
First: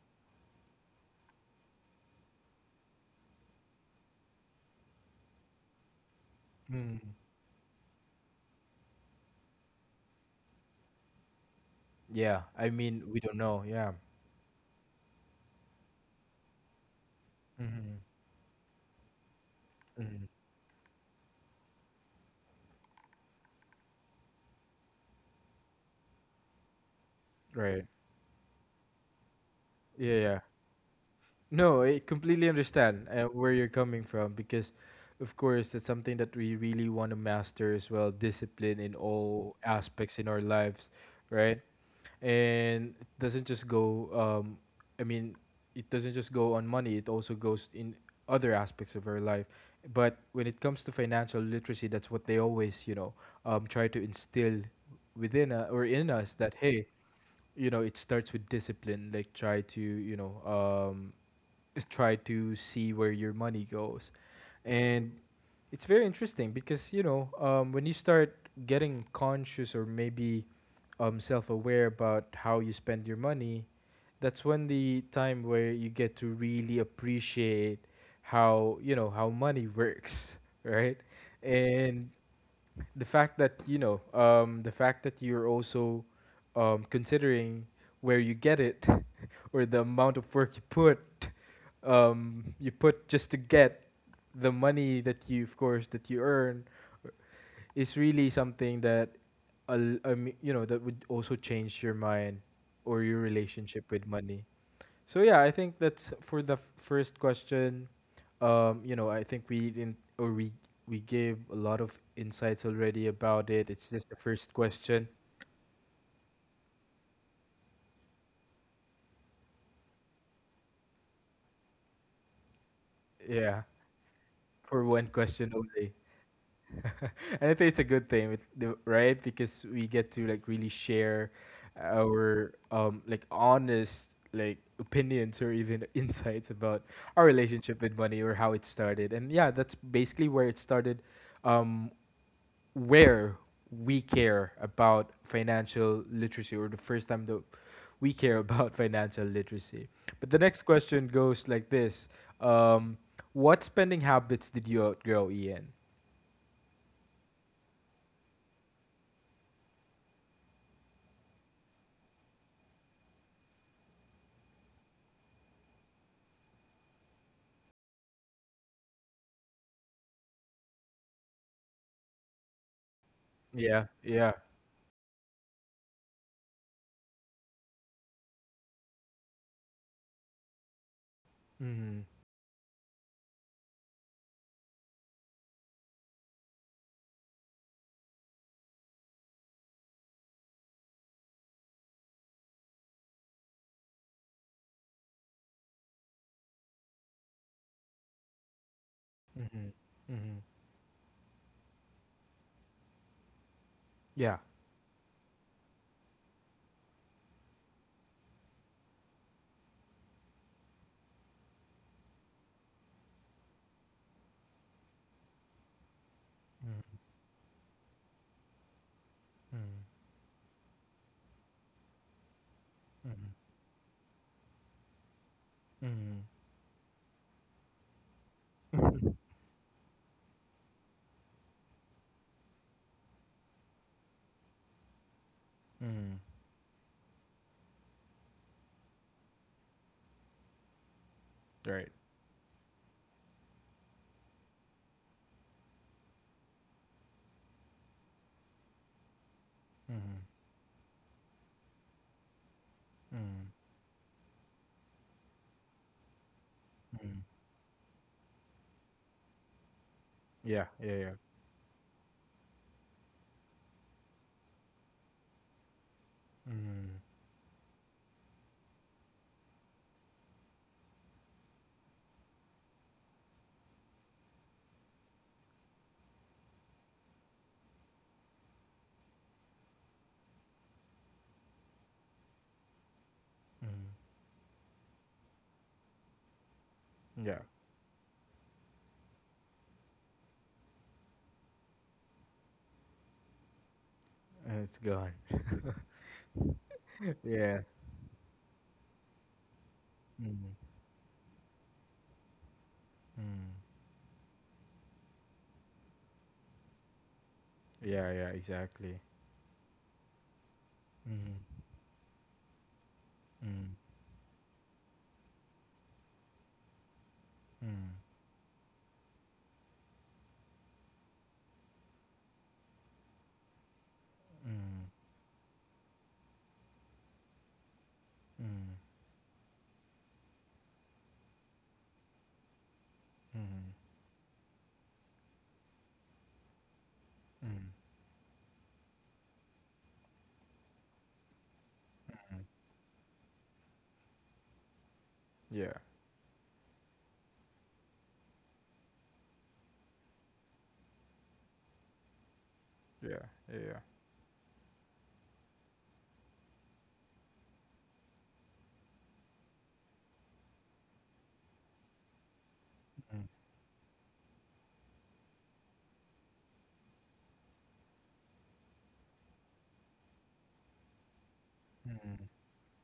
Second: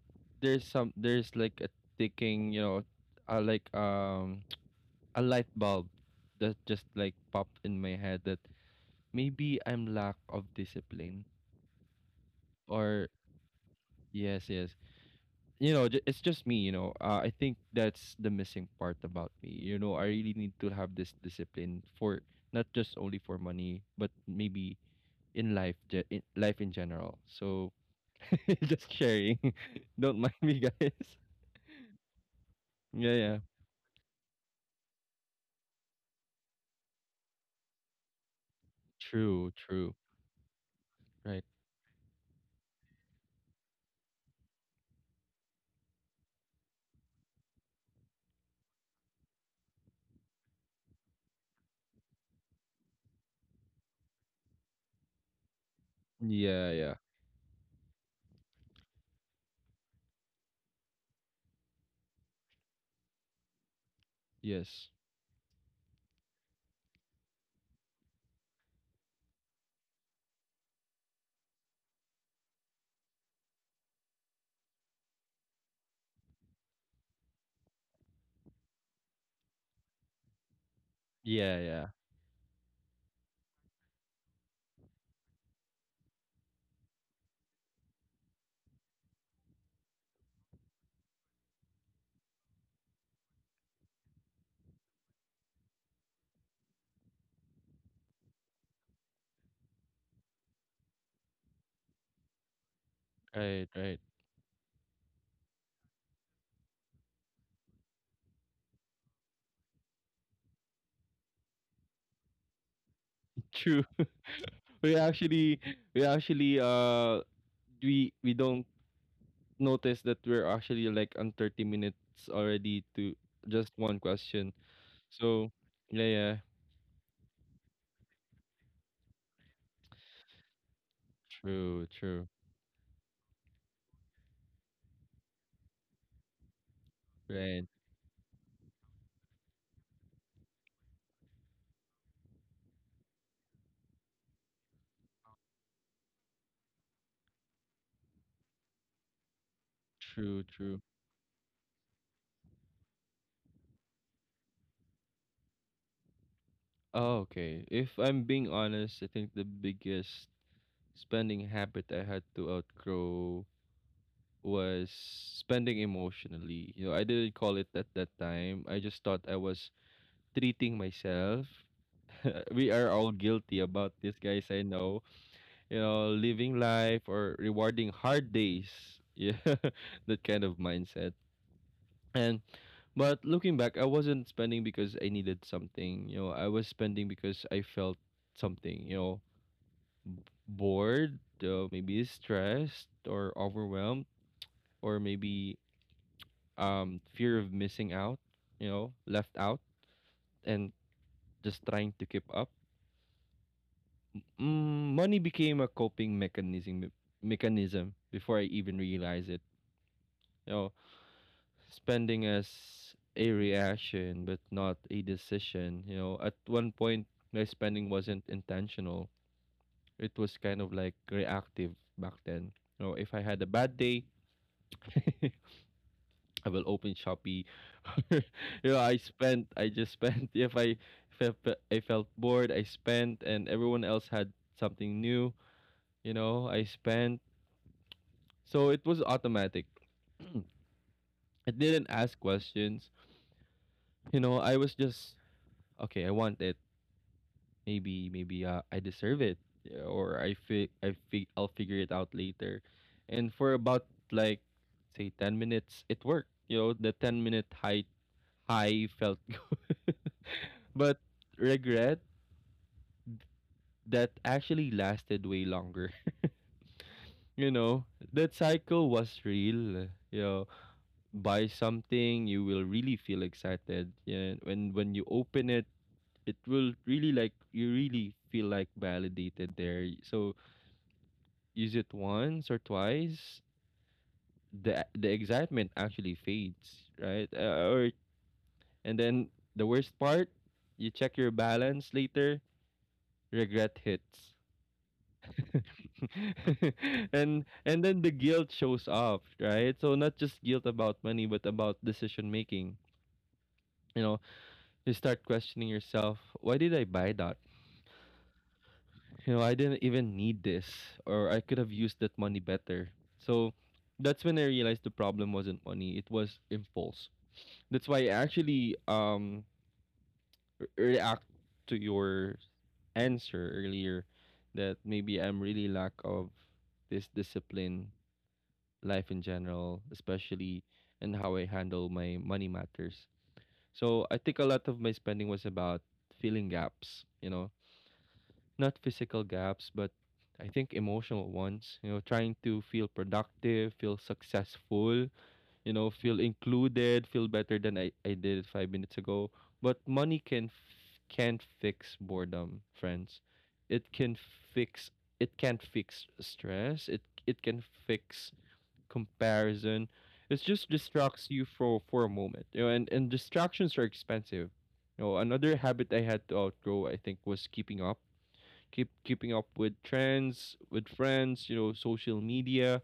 B: there's some there's like a ticking, you know, like a light bulb that just
A: Mm,
B: like popped in my head that maybe I'm lack of discipline
A: yeah, I mean,
B: or
A: we don't know. Yeah.
B: yes, yes. You know, it's just me, you know. I think
A: Hmm.
B: that's the missing part about me. You know, I
A: Hmm.
B: really need to have this discipline for not just only for money, but maybe in life in general. So
A: Right.
B: just sharing.
A: Yeah.
B: Don't
A: Yeah.
B: mind me, guys.
A: No, I completely understand
B: Yeah, yeah.
A: where you're coming from because, of course, that's something that we really want to master as well, discipline in all
B: True, true.
A: aspects in our lives,
B: Right.
A: right? And it doesn't just go, I mean, it doesn't just go on money, it also goes in other aspects of our life. But when it comes to financial literacy, that's what they always, you know, try to instill within, or in us that,
B: Yeah,
A: hey,
B: yeah.
A: you know, it starts with discipline, like try to, you know, um, try to see where your money goes.
B: Yes.
A: And it's very interesting because, you know, when you start getting conscious or maybe self aware about how you spend your money, that's when the time where you get to really appreciate how, you know, how money works, right?
B: Yeah, yeah.
A: And the fact that, the fact that you're also considering where you get it, or the amount of work you put, you put just to get the money that you, of course, that you earn is really something that that would also change your mind or your
B: Right,
A: relationship
B: right.
A: with money. So yeah, I think that's for the first question. You know, I think we didn't or we gave a lot of insights already about it. It's
B: True.
A: just the first
B: We
A: question.
B: actually we actually uh we don't notice that we're actually like on 30 minutes already to
A: Yeah,
B: just one question.
A: for one question
B: So,
A: only.
B: yeah, yeah.
A: and I think it's a good thing, with the, right? Because we get to like really share
B: True, true.
A: our like honest like opinions or even insights about our
B: Right.
A: relationship with money or how it started. And yeah, that's basically where it started. Um, where we care about financial literacy, or the first time that we care about financial literacy. But the
B: True,
A: next
B: true.
A: question goes like this: um, what spending habits did you outgrow, Ian?
B: Oh, okay. If I'm being honest, I think the biggest spending habit I had to outgrow was spending emotionally. You know, I didn't call it at that time. I just thought I was treating myself. we are all guilty
A: Yeah,
B: about this,
A: yeah.
B: guys. I know. You know, living life or rewarding hard days. Yeah, that kind of mindset.
A: Mhm.
B: And but looking back, I wasn't spending because I needed something. You know, I was spending because I felt something. You know, bored, maybe stressed or overwhelmed, or maybe fear of missing out, you know, left out,
A: Mhm. Mhm.
B: and just trying to keep up.
A: Yeah.
B: Mm, money became a coping mechanism before I even realized it. You know, spending as a reaction but not a decision. You know, at one
A: Mhm.
B: point my spending wasn't intentional.
A: Mhm.
B: It was kind of like reactive back then. You know, if I
A: Mhm.
B: had a bad day,
A: Mhm.
B: I will open Shopee. you know, I spent. I just spent. If I, fe- I felt bored, I spent, and everyone else had something new.
A: Mhm.
B: You know, I spent. So it was automatic. I
A: Right.
B: didn't ask questions. You know, I was just okay. I want it. Maybe I deserve it, yeah,
A: Mhm.
B: or I'll figure it out later. And
A: Mhm.
B: for about like say 10 minutes, it worked. You know, the
A: Mhm.
B: 10 minute high felt good.
A: Yeah. Yeah.
B: but
A: Yeah.
B: regret that actually lasted way longer.
A: Mhm.
B: You know, that cycle was real. You know, buy something, you will really feel excited. Yeah, when you open it, it will really like you really feel like validated there. So use it once or twice,
A: Mhm.
B: the excitement actually fades, right?
A: Yeah.
B: Or and then the worst part, you check your balance later, regret hits.
A: And it's gone. yeah.
B: And then the guilt shows up, right? So not just
A: Mhm.
B: guilt about money, but about decision making.
A: Mhm.
B: You know, you start questioning yourself, why did I buy that?
A: Yeah. Yeah. Exactly.
B: You know, I didn't even need this, or
A: Mhm.
B: I could have used that money better. So
A: Mhm.
B: that's when I realized the problem wasn't money, it was impulse. That's
A: Mhm.
B: why I actually react to your answer earlier that
A: Mhm.
B: maybe I'm really lack of this discipline
A: Mhm.
B: life in general, especially in how I handle my money matters.
A: Mhm.
B: So I think a lot of my spending was about filling gaps, you know,
A: Mhm.
B: not physical gaps, but I think emotional ones, you know, trying to feel productive, feel successful, you
A: Yeah.
B: know, feel included, feel better than I did 5 minutes ago. But money can't fix boredom, friends.
A: Yeah. Yeah. Yeah.
B: It can fix it can't fix stress. It can fix comparison. It just distracts you for a moment. You know, and distractions are expensive. You know, another habit I had to outgrow, I think, was keeping up. Keeping up with trends, with friends, you know,
A: Mhm.
B: social
A: Mhm.
B: media,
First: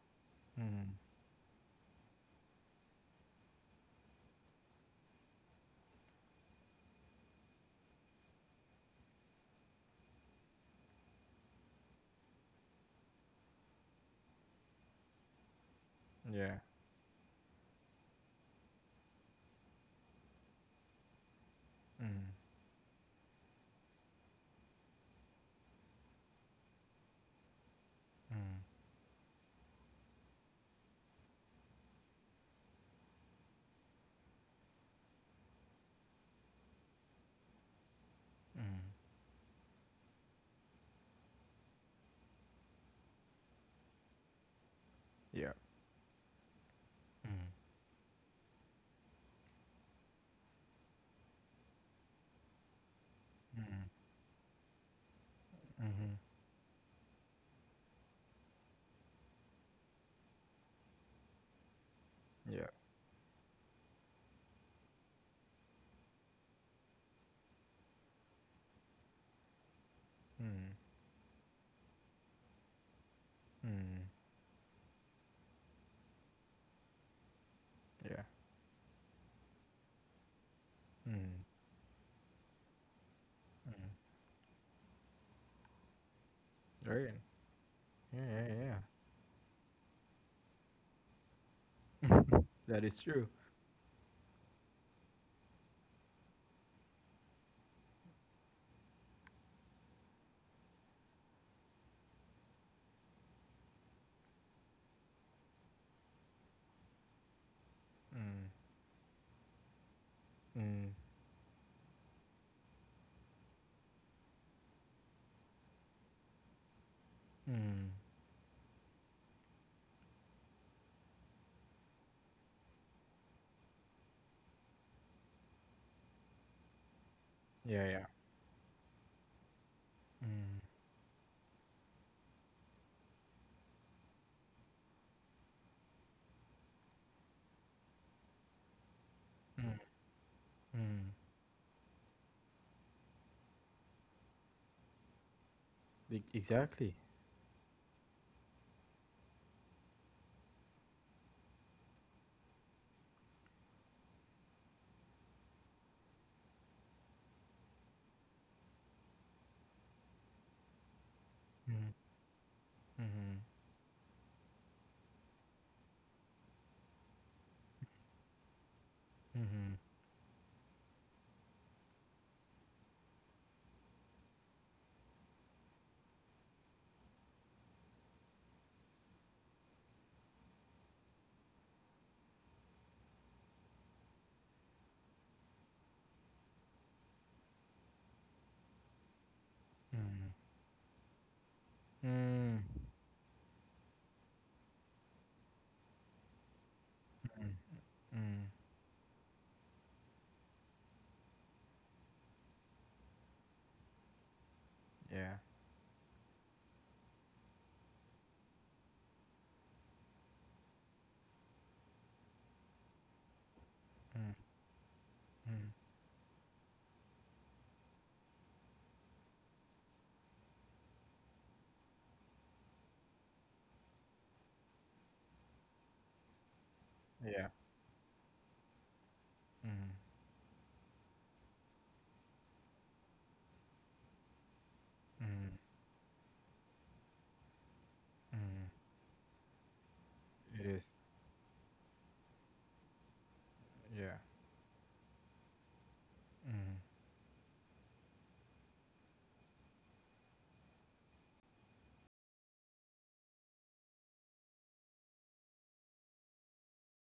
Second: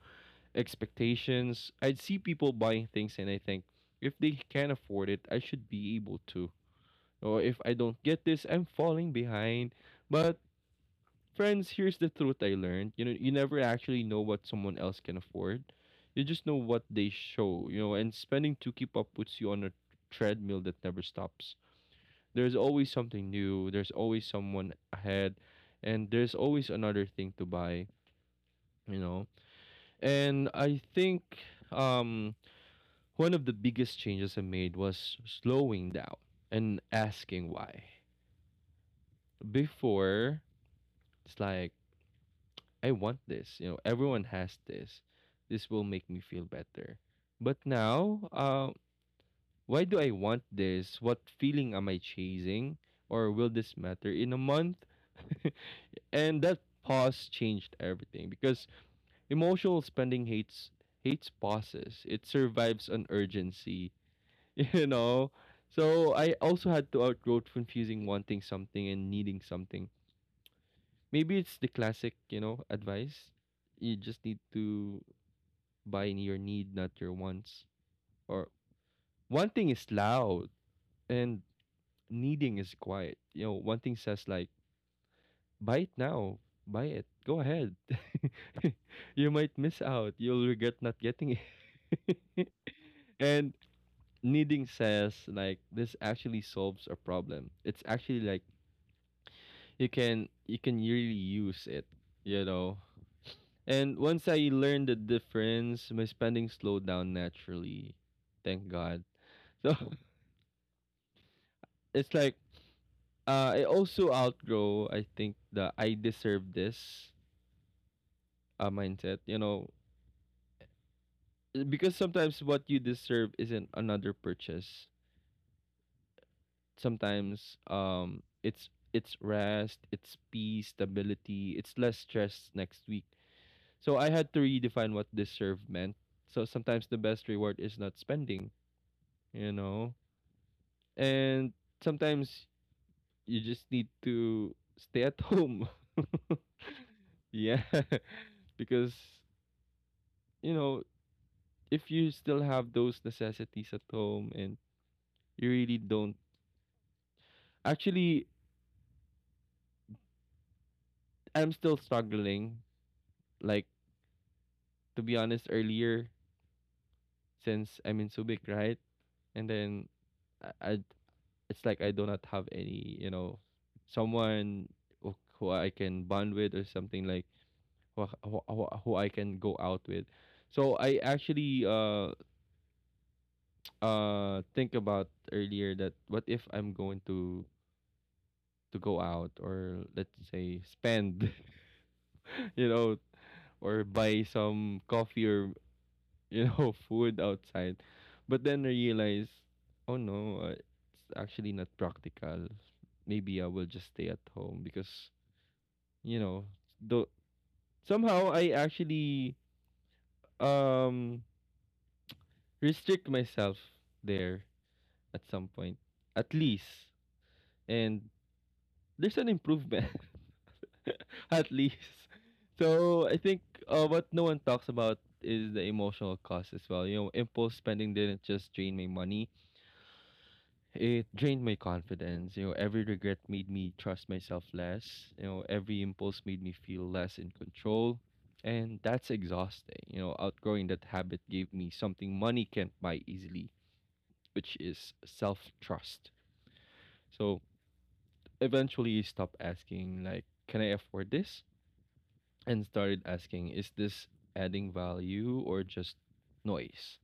A: Mhm.
B: expectations. I'd see people buying things and I think if they can afford it, I should be able to. Or if I don't get this, I'm falling behind. But friends, here's the truth I learned. You know, you never actually know what someone else can afford. You just know
A: Yeah.
B: what they show, you know, and spending to keep up puts you on a treadmill that never stops.
A: Mhm.
B: There's always something new, there's always someone ahead, and there's always another thing to buy,
A: Mhm.
B: you know. And I think um one of the biggest changes I made was slowing down and asking why.
A: Mhm.
B: Before, it's like I want this. You know, everyone has this.
A: Yeah.
B: This will make me feel better.
A: Mhm.
B: But now, why do I want this? What feeling am I chasing? Or will this
A: Mhm.
B: matter in a month?
A: Mhm.
B: and that pause changed everything because emotional spending hates pauses. It
A: Yeah.
B: survives on urgency, you know. So I also had to outgrow confusing wanting something and needing something.
A: Mm,
B: Maybe it's the classic, you know, advice. You
A: mm,
B: just need to buying your need, not your wants.
A: yeah.
B: Or wanting is loud
A: Mm,
B: and needing is quiet. You know,
A: mm.
B: wanting says like, buy it now, buy it,
A: Right.
B: go ahead.
A: Yeah, yeah, yeah.
B: you might miss out. You'll regret not getting it.
A: That is true.
B: and needing says like this actually solves a problem. It's actually like you can really use it, you know. And once I learned the difference, my spending slowed down naturally.
A: Mm,
B: Thank God. So
A: mm,
B: it's like. I also outgrow, I think, the I deserve this
A: mm.
B: mindset, you know, eh, because sometimes what you deserve isn't another purchase. Sometimes
A: Yeah, yeah.
B: it's rest, it's
A: Mm,
B: peace, stability, it's less stress next week. So I had to redefine what deserve meant. So sometimes the best reward is not spending, you
A: mm,
B: know,
A: mm.
B: and sometimes you just need to stay at home.
A: E- Exactly.
B: yeah because you know, if you still have those necessities at home and you really don't actually I'm still
A: Mm,
B: struggling
A: mm,
B: like to be honest earlier since I'm in Subic, right? And
A: mm,
B: then I it's like I do not have any, you know, someone who I can bond with or something like who I can go out with. So I actually think about earlier that what if I'm going to go out or let's
A: mm,
B: say spend
A: mm,
B: you know, or buy some coffee or, you know, food
A: mm,
B: outside.
A: mm.
B: But then I realize, oh no, it's actually not practical. Maybe I will just stay at home because,
A: Yeah.
B: you know, though somehow I actually um restrict myself
A: Mm,
B: there at some
A: mm.
B: point, at least. And there's an improvement. at least. So I think what no one talks about is the emotional cost as well. You know,
A: Yeah.
B: impulse spending didn't just drain my money;
A: Mm,
B: it drained my confidence. You know, every regret made me trust myself less. You know,
A: mm,
B: every impulse made me feel less in control,
A: mm.
B: and that's exhausting. You know,
A: It
B: outgrowing that
A: is.
B: habit gave me something money can't buy easily,
A: Yeah.
B: which is self trust.
A: Mm.
B: So eventually, you stop asking like, "Can I afford this?" and started asking, is this adding value or just noise?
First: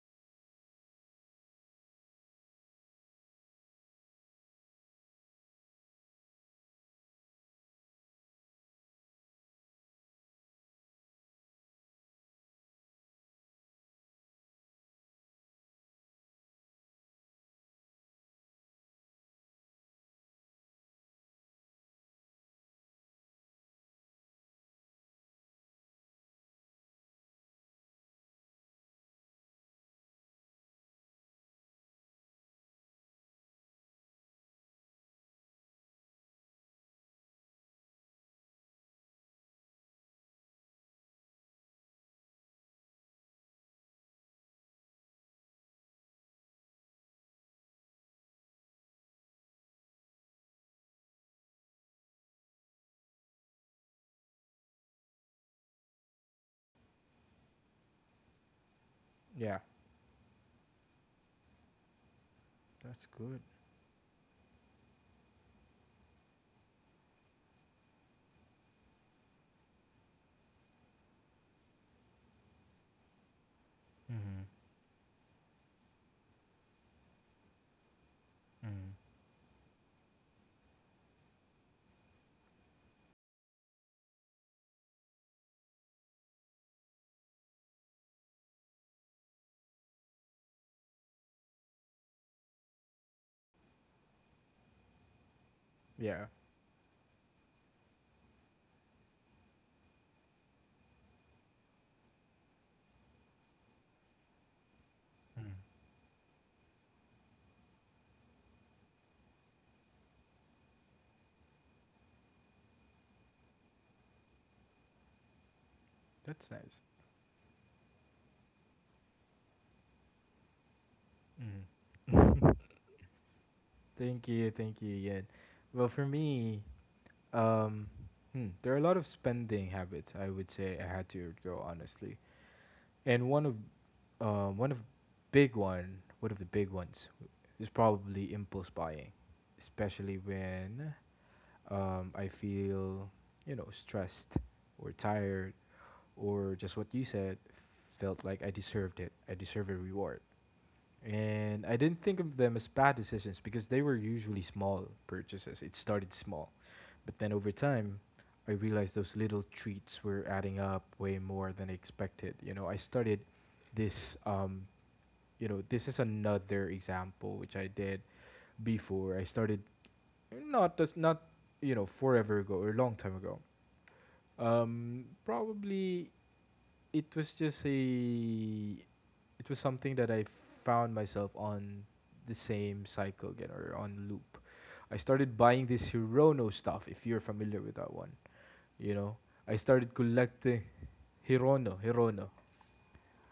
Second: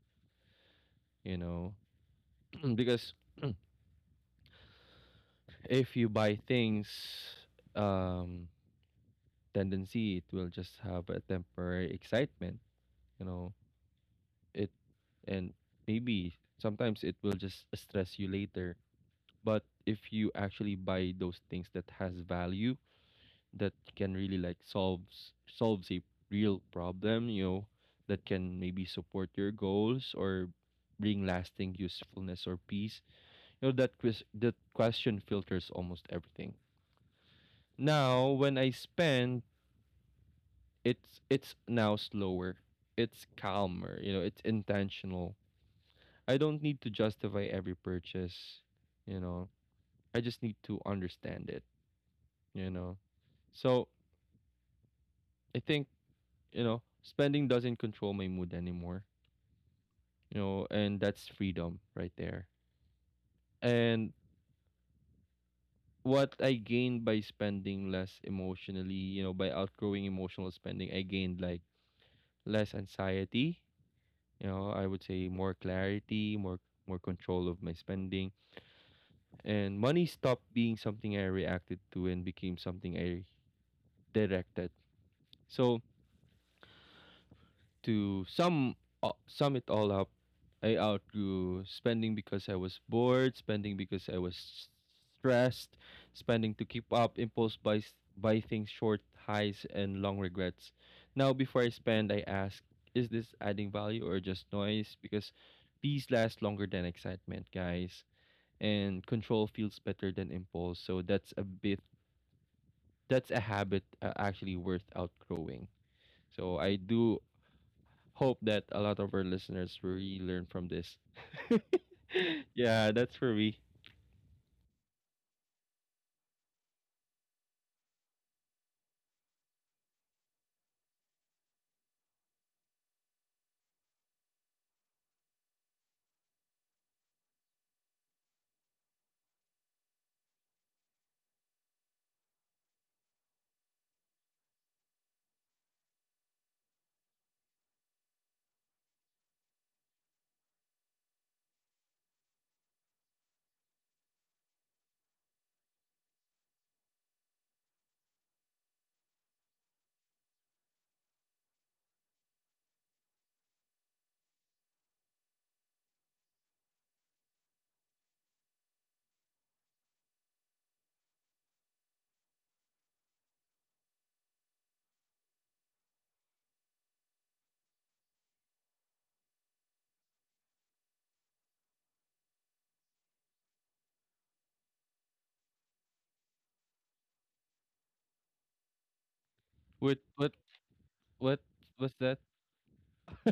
B: You know, because if you buy things, um, tendency it will just have a temporary excitement. You know, it and maybe sometimes it will just stress you later. But if you actually buy those things that has value, that can really like solves a real problem, you know, that can maybe support your goals or bring lasting usefulness or peace, you know, that quiz, that question filters almost everything. Now when I spend, it's now slower, it's calmer, you know, it's intentional. I don't need to justify every purchase, you know, I just need to understand it, you know. So I think, you know, spending doesn't control my mood anymore,
A: Yeah.
B: you know, and that's freedom right there.
A: That's good.
B: And what I gained by spending less emotionally, you know, by outgrowing emotional spending, I gained like less anxiety,
A: Mm.
B: you know, I would say more clarity, more control of my spending, and money stopped being something I reacted to and became something I directed. So To sum it all up, I outgrew spending because I was bored, spending because I was stressed,
A: Yeah.
B: spending to keep up, impulse buys, buy things, short highs and long regrets. Now, before I spend, I ask, is this adding value or just noise? Because
A: Mm.
B: peace lasts longer than excitement, guys, and control feels better than impulse. So that's a habit actually worth outgrowing.
A: That's
B: So I
A: nice.
B: do hope that a lot of our listeners really learn from this.
A: Mm.
B: Yeah, that's for me.
A: Thank you, Ian. Well, for me, um, there are a lot of spending habits I would say I had to go honestly, and uh, one of one of the big ones is probably impulse buying, especially when I feel, you know, stressed or tired, or just what you said, felt like I deserved it. I deserve a reward. And I didn't think of them as bad decisions because they were usually small purchases. It started small. But then over time, I realized those little treats were adding up way more than I expected. You know, I started this, um, you know, this is another example which I did before. I started not, just not, you know, forever ago or a long time ago. Probably it was just a it was something that I found myself on the same cycle again or on loop. I started buying this Hirono stuff, if you're familiar with that one. You know, I started
B: What what
A: collecting
B: what
A: Hirono.
B: what's that?
A: Hirono.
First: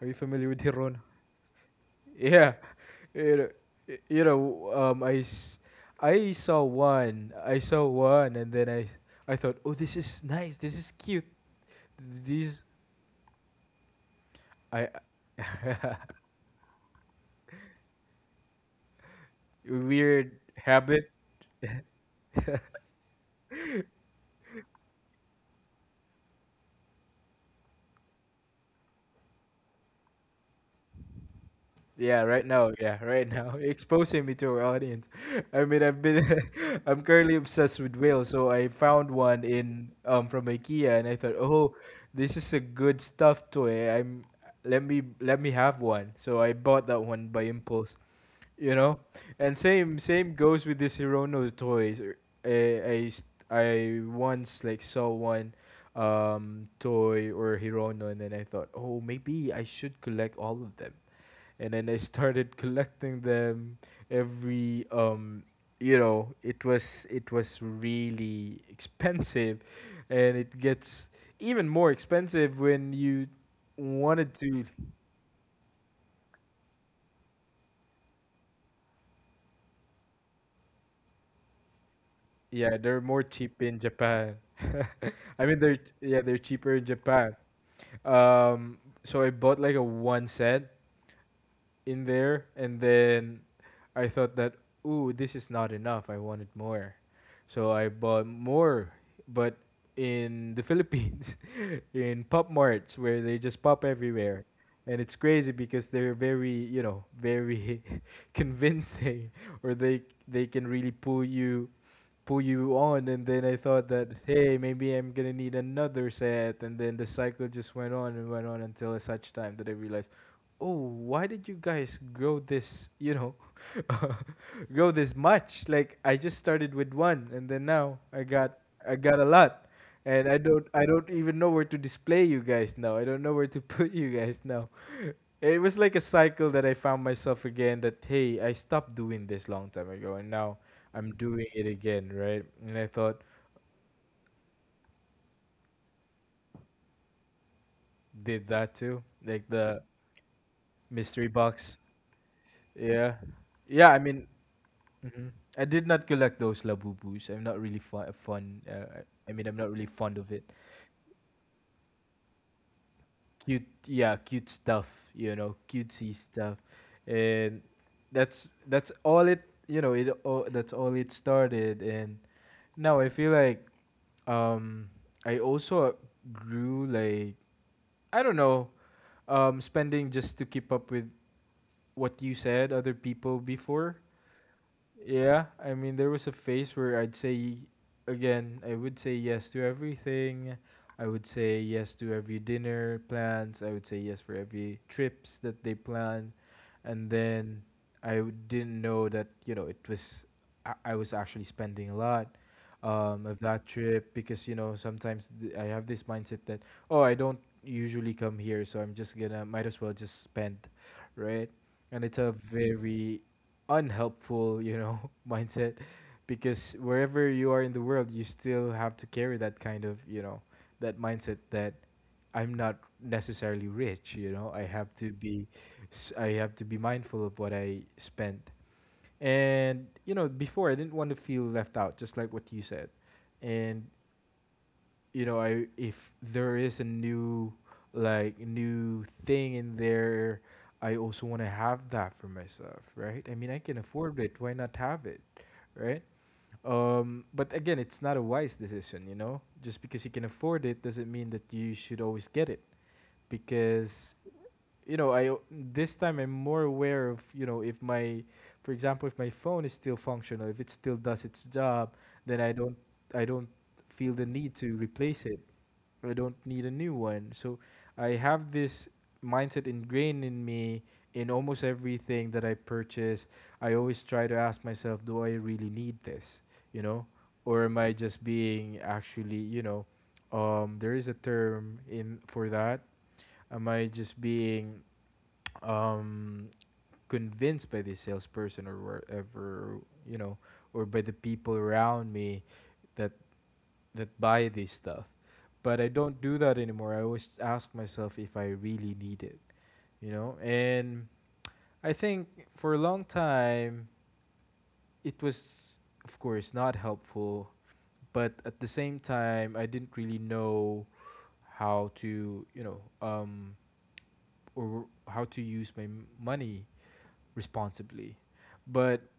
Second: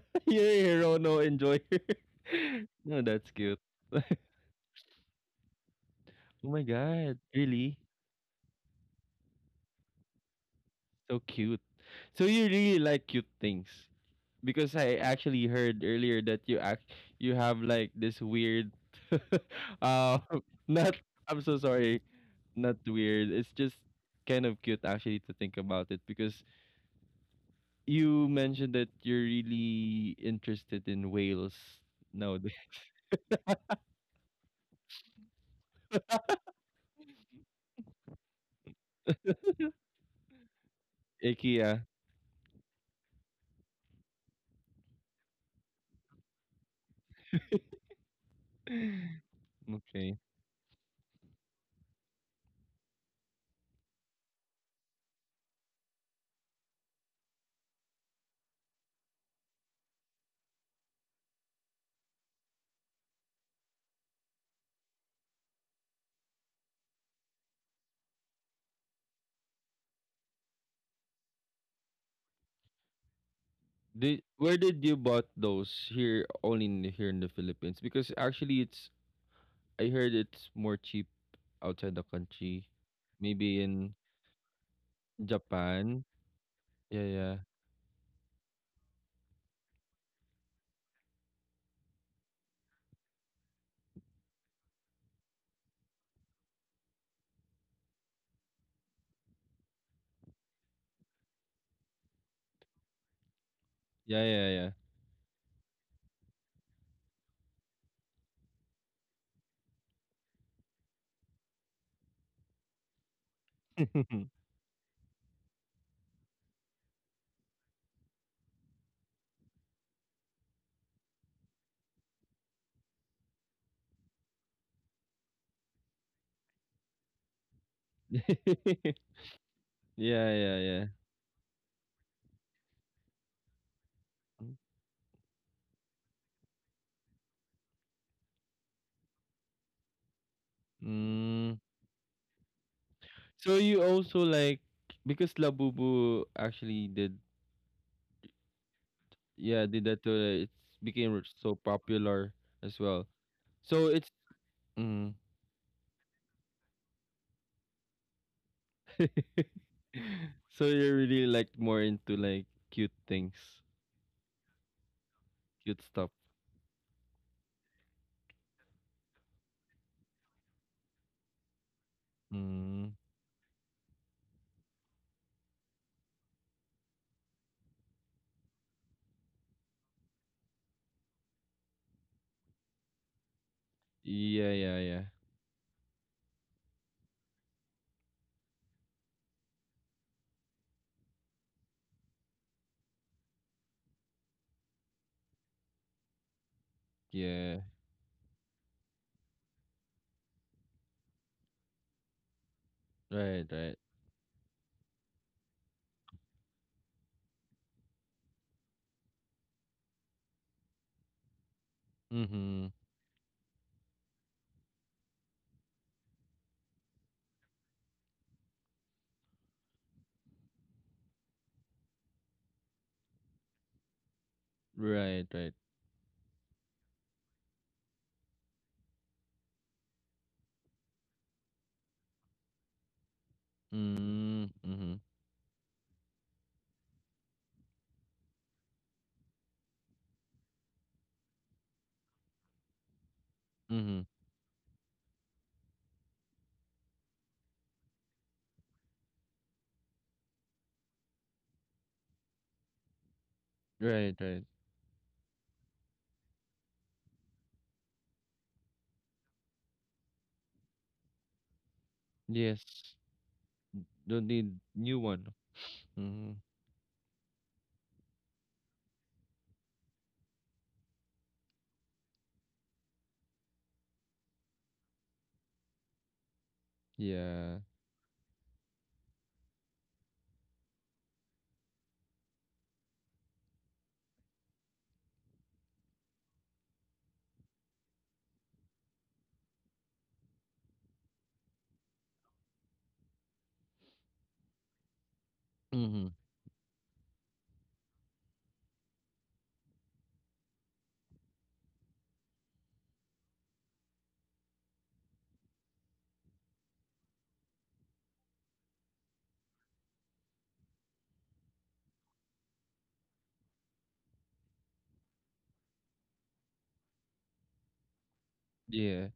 A: Are you familiar
B: Yeah,
A: with
B: yeah,
A: Hirono?
B: no, enjoy.
A: Yeah.
B: No, that's
A: You know,
B: cute. Oh
A: you know, I
B: my
A: saw
B: god,
A: one. I
B: really?
A: saw one, and then I thought, oh, this is nice. This is
B: So
A: cute.
B: cute. So you
A: These
B: really like cute things because
A: I
B: I actually heard earlier that you act, you have like this weird uh
A: weird
B: not,
A: habit.
B: I'm so sorry, not weird. It's just kind of cute actually to think about it because you mentioned that you're really interested in whales
A: Yeah,
B: now.
A: right
B: The-
A: now. Yeah, right now. Exposing me to our audience. I mean, I've been, I'm currently obsessed with whales. So I found one in from IKEA, and I thought, oh,
B: IKEA.
A: this is a good stuffed toy. I'm Let me have one. So I bought that one by impulse, you know. And same
B: Okay.
A: same goes with this Hirono toys. I once like saw one toy or Hirono, and then I thought, oh, maybe I should collect all of them, and then I started collecting them every um, you know, it was, it was really expensive, and it gets even more expensive when you
B: Did,
A: wanted
B: where
A: to.
B: did you bought those? Here only in, here in the Philippines because actually it's, I heard it's more cheap outside the country.
A: Yeah, they're more cheap
B: Maybe
A: in
B: in
A: Japan. I mean, they're,
B: Japan.
A: yeah, they're cheaper in
B: Yeah,
A: Japan.
B: yeah.
A: Um, so I bought like a one set in there, and then I thought that, ooh, this is not enough. I wanted more, so I bought more. But in the Philippines, in pop marts where they just pop
B: Yeah,
A: everywhere,
B: yeah,
A: and it's crazy because they're very, you know, very convincing, or they can really pull you, pull you on. And then I thought
B: yeah.
A: that, hey, maybe I'm gonna need another set, and then the cycle just went on and went on until at such time that I realized, oh, why did you guys grow this, you know, grow this much? Like, I just started with one, and then now I got, I got a lot. And
B: Yeah,
A: I
B: yeah,
A: don't I
B: yeah.
A: don't even know where to display you guys now. I don't know where to put you guys now. It was like a cycle that I found myself again that, hey, I stopped doing this long time ago and now I'm doing
B: Mm.
A: it again, right? And I thought
B: So you also like, because Labubu actually did,
A: did that too, like
B: yeah,
A: the
B: did that too. It became
A: mystery
B: so
A: box.
B: popular as well.
A: Yeah.
B: So
A: Yeah, I
B: it's
A: mean,
B: Mm.
A: mhm. I did not collect those labubus. I'm not really fun, fun I mean, I'm not really fond of it.
B: So you're really like more into like cute things,
A: Cute, yeah, cute stuff, you know,
B: cute stuff.
A: cutesy stuff. And that's that's all it, you know, that's all it started. And
B: Mm.
A: now I feel like, um I also grew like, I don't know, spending just to keep up with what you said, other people before.
B: Yeah, yeah, yeah,
A: Yeah, I mean, there was a phase where I'd say, again, I would say yes to everything. I would say yes to every dinner plans. I would say yes for every trips that they plan. And
B: yeah.
A: then didn't know that, you know, it was, I was actually spending a lot of
B: Right,
A: that
B: right,
A: trip because, you know, sometimes I have this mindset that, oh, I don't usually come here, so I'm just gonna, might as well just spend, right? And it's a
B: mm-hmm.
A: very unhelpful, you know, mindset, because wherever you are in the world, you still have to carry that kind of, you know, that mindset that I'm not necessarily rich, you know,
B: Right, right.
A: I have to be mindful of what I spend. And you know, before I didn't want to feel left out, just like what you said. And
B: Mm. Mm-hmm.
A: you know, I if there is a new thing in there, I also want to have that for myself, right? I mean, I can
B: Mm-hmm.
A: afford it. Why not have it, right? But again, it's not a wise decision, you know. Just because you can afford it doesn't mean that you should always get it, because,
B: Right, right.
A: you know, this time I'm more aware of, you know, if my, for example, if my phone is still functional, if it still does its job, then I don't
B: Yes.
A: I don't feel the
B: Don't
A: need
B: need
A: to
B: new
A: replace
B: one.
A: it. I
B: Mm-hmm.
A: don't need a new one. So I have this mindset ingrained in me in almost everything that I purchase. I always try to ask myself, do I really need this? You know,
B: Yeah.
A: or am I just being, actually, you know, there is a term in for that. Am I just being um, convinced by this salesperson or whatever, you know, or by the people around me that buy this stuff. But I
B: Mm-hmm.
A: don't do that anymore. I always ask myself if I really need it, you know? And I think for a long time, it was, of course, not helpful. But at the same time, I didn't really know how to, you know, or how to use my money responsibly. But
B: Yeah.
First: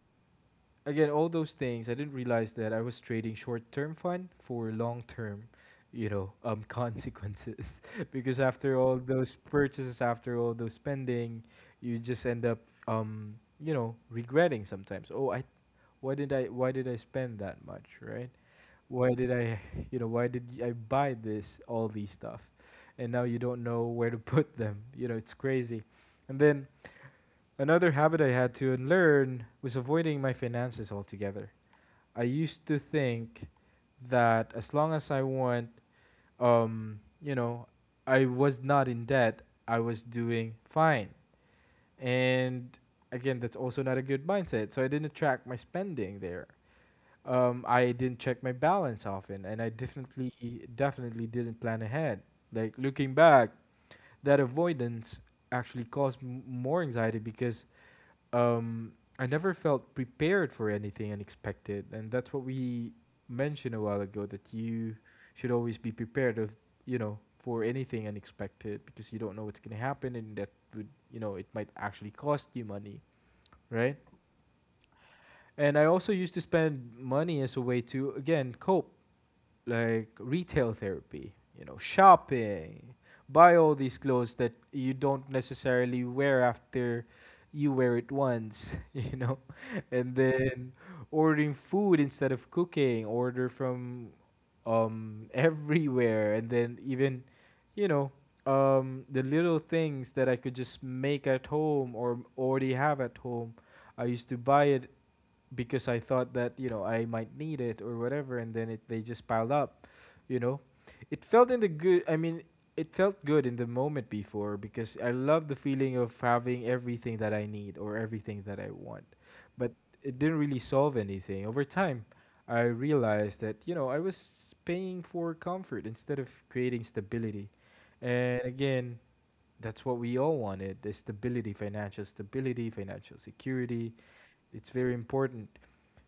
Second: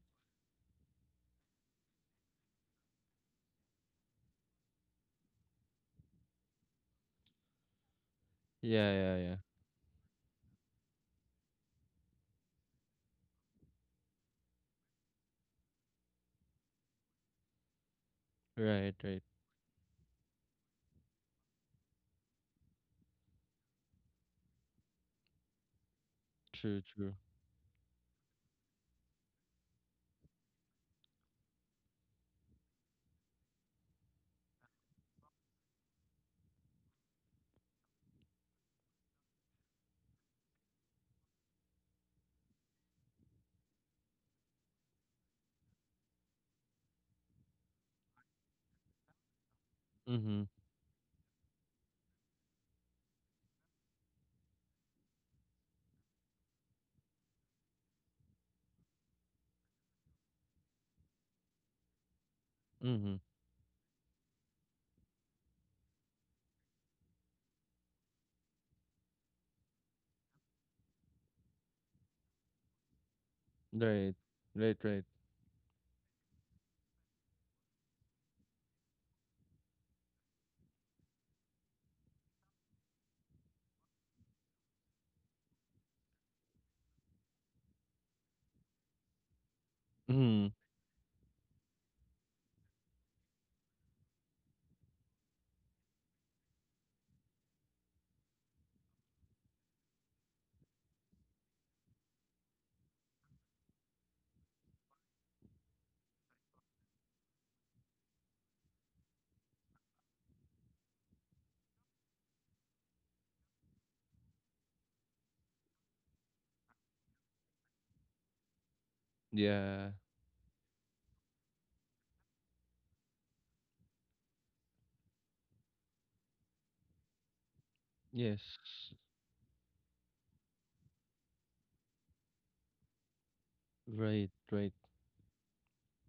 A: again, all those things, I didn't realize that I was trading short term fun for long term, you know, consequences. because after
B: Yeah,
A: all
B: yeah, yeah.
A: those purchases, after all those spending, you just end up, um, you know, regretting sometimes. Oh, I Why did I, spend that much, right?
B: Right,
A: Why
B: right.
A: did I, you know, why did I buy this all these stuff? And now you don't know where to put them. You know, it's crazy. And then
B: True, true.
A: another habit I had to unlearn was avoiding my finances altogether. I used to think that as long as I want, you know, I was not in debt, I was doing fine. And again, that's also not a good mindset. So I didn't track my spending there. I didn't check my balance often, and I definitely,
B: Mm-hmm.
A: definitely didn't plan ahead. Like, looking back, that avoidance actually caused more anxiety because, um, I never felt prepared for anything unexpected, and that's what we
B: Mm-hmm.
A: mentioned a while ago, that you should always be prepared of, you know, for anything unexpected, because you don't know what's going to happen and that would, you know, it might actually cost you money, right?
B: Right. Right, right.
A: And I also used to spend money as a way to again cope, like retail therapy, you know, shopping, buy all these clothes that you don't necessarily wear after you wear it once, you know, and
B: Mm.
A: then ordering food instead of cooking, order from everywhere, and then even, you know, the little things that I could just make at home or already have at home, I used to buy it because I thought that, you know, I might need it or whatever, and then it they just piled up, you know. It felt in the good. I mean, it felt good in the moment before because I love the feeling of having everything that I need or everything that I want, but
B: Yeah.
A: it didn't really solve anything. Over time, I realized that you know I was paying for comfort instead of creating stability, and
B: Yes.
A: again. That's what we all wanted: the stability, financial security,
B: Right,
A: it's
B: right.
A: very important.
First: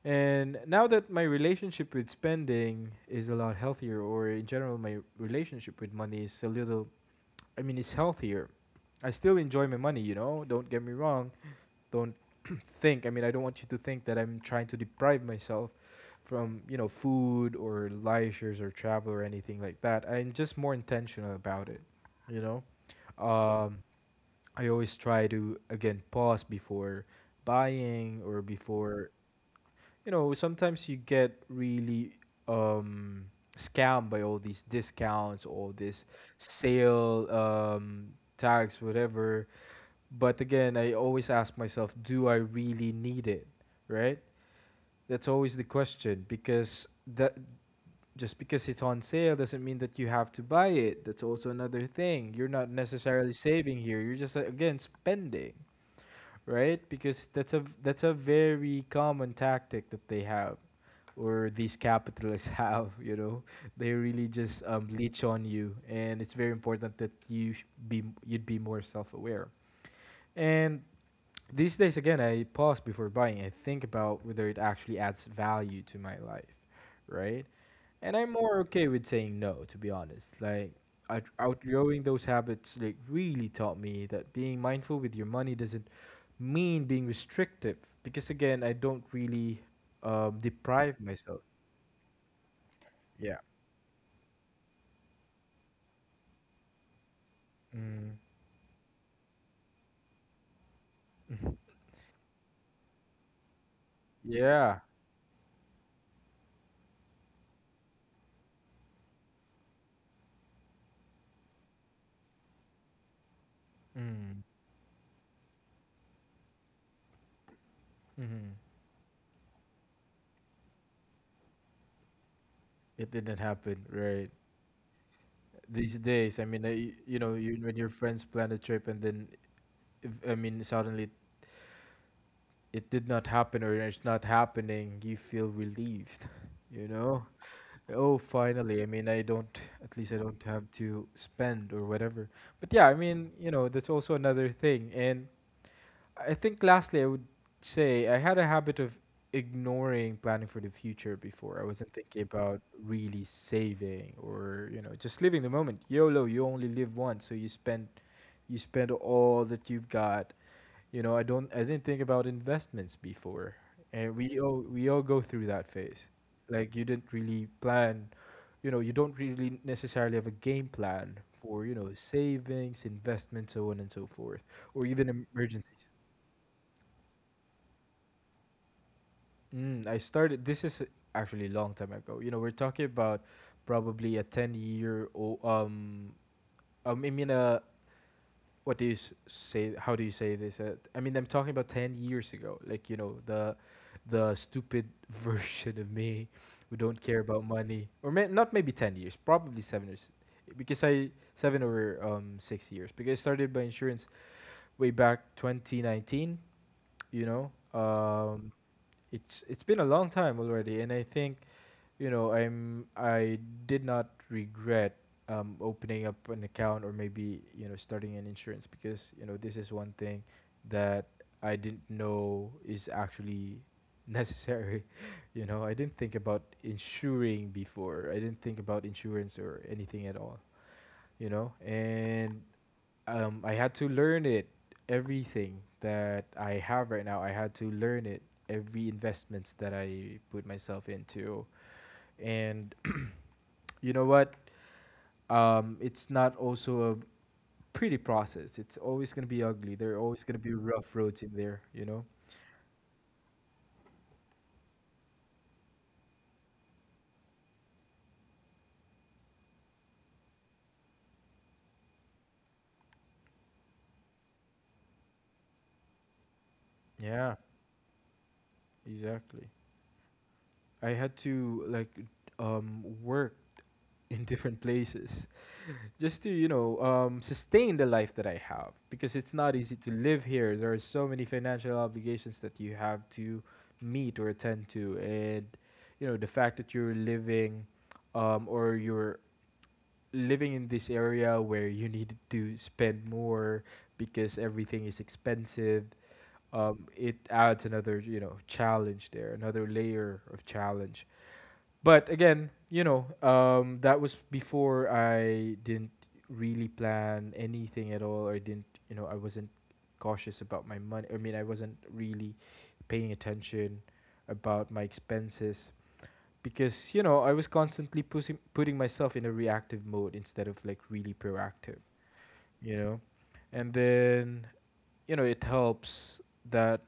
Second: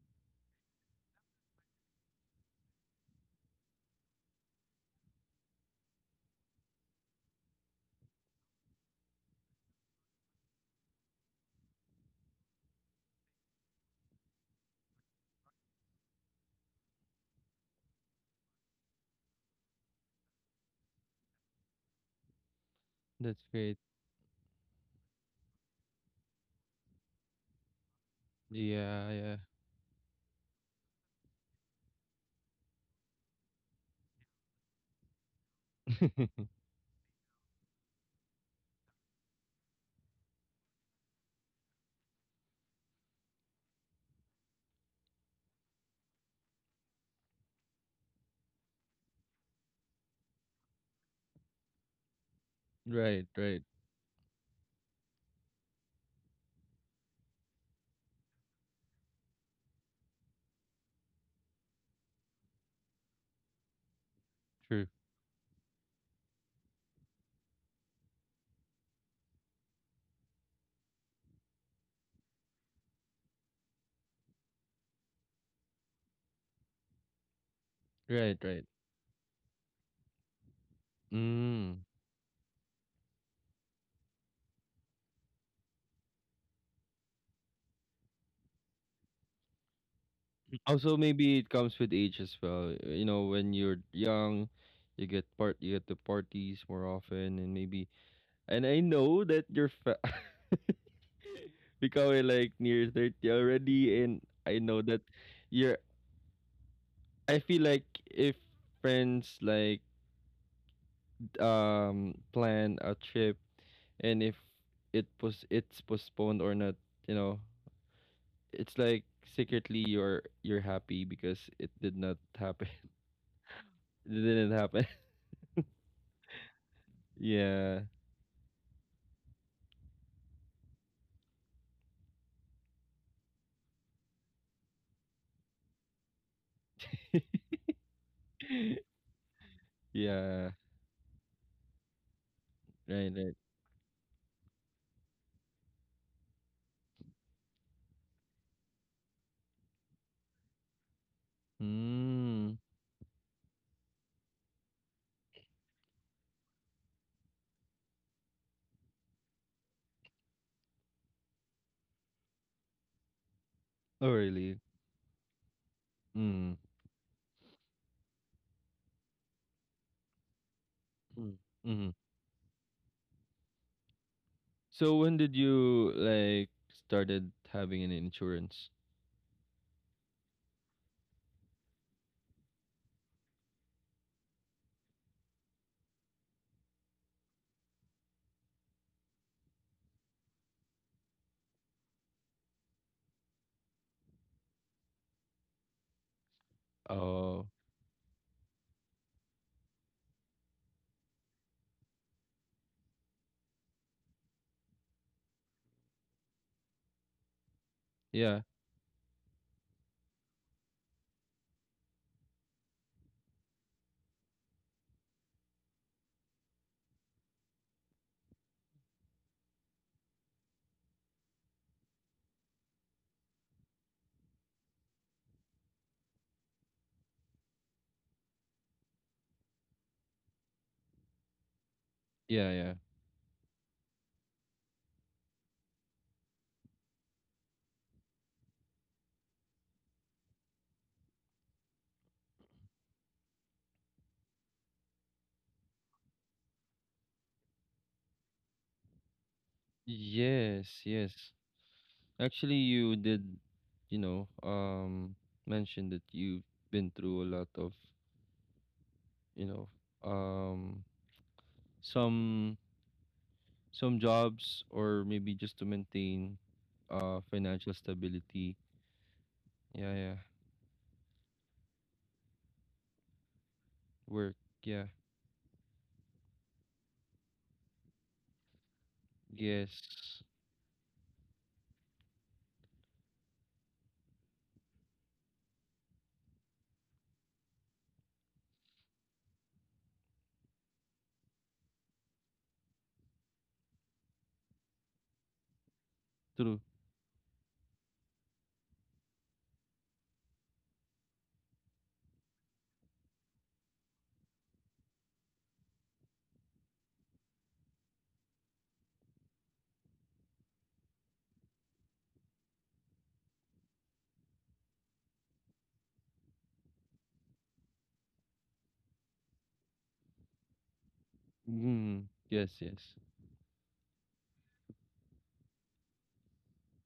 A: And now that my relationship with spending is a lot healthier, or in general, my relationship with money is a little, I mean, it's healthier. I still enjoy my money, you know, don't get me wrong. Don't think, I mean, I don't want you to think that I'm trying to deprive myself from, food or leisures or travel or anything like that. I'm just more intentional about it, you know.
B: That's great.
A: Um, I always try to, again, pause before buying or
B: Yeah,
A: before
B: yeah.
A: you know, sometimes you get really um scammed by all these discounts, all this sale tags, whatever. But again, I always ask myself, do I really need it? Right? That's always the question because that just because it's on sale doesn't mean that you have to buy it. That's also another thing. You're not
B: Right,
A: necessarily
B: right.
A: saving here. You're just again spending, right? Because that's a very common tactic that they have or these capitalists have, you know, they really just
B: True.
A: leech on you, and it's very important that you'd be more self-aware. And these days, again, I pause before buying. I think about whether it actually adds value to my life, right? And I'm
B: Right,
A: more
B: right.
A: okay with saying no, to be honest. Like out-
B: Mm.
A: outgrowing those habits, like really taught me that being mindful with your money doesn't mean being restrictive, because again, I don't really
B: Also,
A: deprive
B: maybe
A: myself.
B: it comes with age as well. You know,
A: Yeah.
B: when you're young, you get part, you get to parties more often, and maybe.
A: Mm.
B: And I know that you're becoming like near 30 already, and I know
A: Yeah.
B: that you're. I feel like if friends like plan a trip and if
A: Mm.
B: it's postponed or not, you know,
A: Hmm.
B: it's like secretly you're happy because it did not happen.
A: It didn't happen,
B: It
A: right?
B: didn't happen.
A: These days, I mean, you know, you,
B: Yeah.
A: when your friends plan a trip and then, I mean, suddenly it did not happen or it's not happening, you feel relieved, you know? Oh, finally. I mean, I don't, at least I don't
B: Yeah.
A: have to spend or whatever. But yeah, I
B: Right,
A: mean,
B: right.
A: you know, that's also another thing. And I think lastly, I would say I had a habit of ignoring planning for the future before. I wasn't thinking
B: Mm.
A: about really saving or you know just living the moment. YOLO, you only live once, so you spend all that you've got. You know, I didn't think about investments before,
B: Oh
A: and we
B: really?
A: all we all go through that phase.
B: Mm.
A: Like you didn't really plan. You know, you don't really necessarily have a game plan
B: Mm.
A: for you
B: Mm-hmm.
A: know savings, investments, so on and so forth, or
B: So when
A: even
B: did
A: emergencies.
B: you like started having an insurance?
A: Mm, I started. This is actually a long time ago. You know, we're talking about probably a ten-year old. I mean, what do you say? How do you say this? I mean, I'm talking about 10 years ago. Like you know, the stupid version of me who don't care about
B: Oh,
A: money, or not maybe 10 years, probably because I seven or 6 years because I started my insurance way back 2019. You know,
B: yeah.
A: um, it's been a long time already, and I think you know I did not regret opening up an account or maybe you know starting an insurance because you know this is one thing that I didn't know is actually necessary you know, I didn't think about insuring before. I didn't think about insurance or anything at all, you know. And
B: Yeah, yeah.
A: I had to learn it. Everything that I have right now I had to learn it. Every investments that I put myself into. And you know what? It's not also a pretty process. It's always going to be ugly. There are always going to be
B: Yes,
A: rough
B: yes.
A: roads in there, you know?
B: Actually, you did, you know, mention that you've been through a lot of, you know, um, some some jobs or maybe just to maintain,
A: Yeah,
B: financial stability.
A: exactly.
B: Yeah, yeah.
A: I had to like work in
B: Work.
A: different
B: Yeah.
A: places just to, you know, sustain the life that I have because it's not easy to live
B: Yes.
A: here. There are so many financial obligations that you have to meet or attend to. And, you know, the fact that you're living or you're living in this area where you need to spend more because everything is expensive,
B: True.
A: it adds another, you know, challenge there, another layer of challenge. But again, you know, that was before. I didn't really plan anything at all, or didn't, you know, I wasn't cautious about my money. I mean, I wasn't really paying attention about my expenses because you know I was constantly pushing, putting myself in a reactive mode instead of like really proactive,
B: Mm. Yes.
A: you
B: Yes.
A: know, and then you know it helps that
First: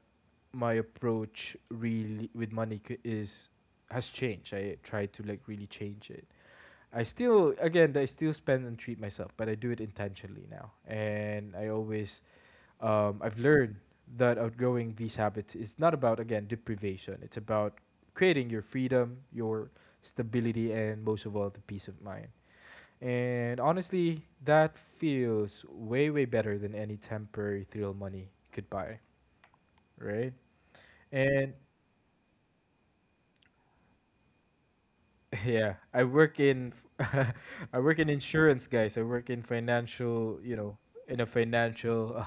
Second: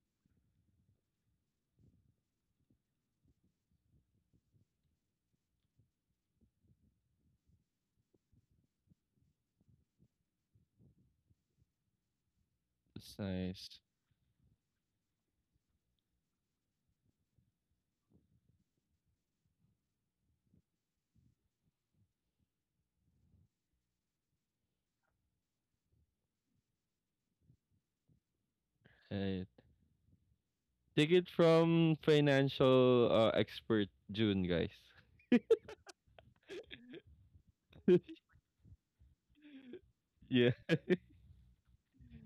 A: my approach really with money is has changed. I try to like really change it. I still again I still spend and treat myself, but I do it intentionally now, and I always
B: It's
A: I've
B: nice.
A: learned that outgrowing these habits is not about, again, deprivation. It's about creating your freedom, your stability, and most of all, the peace of mind. And honestly, that feels way, way better than any temporary thrill money could buy,
B: Right.
A: right?
B: Take it
A: And
B: from financial expert June, guys.
A: yeah, I work in, f- I work in insurance, guys. I work in financial,
B: Yeah.
A: you know, in a financial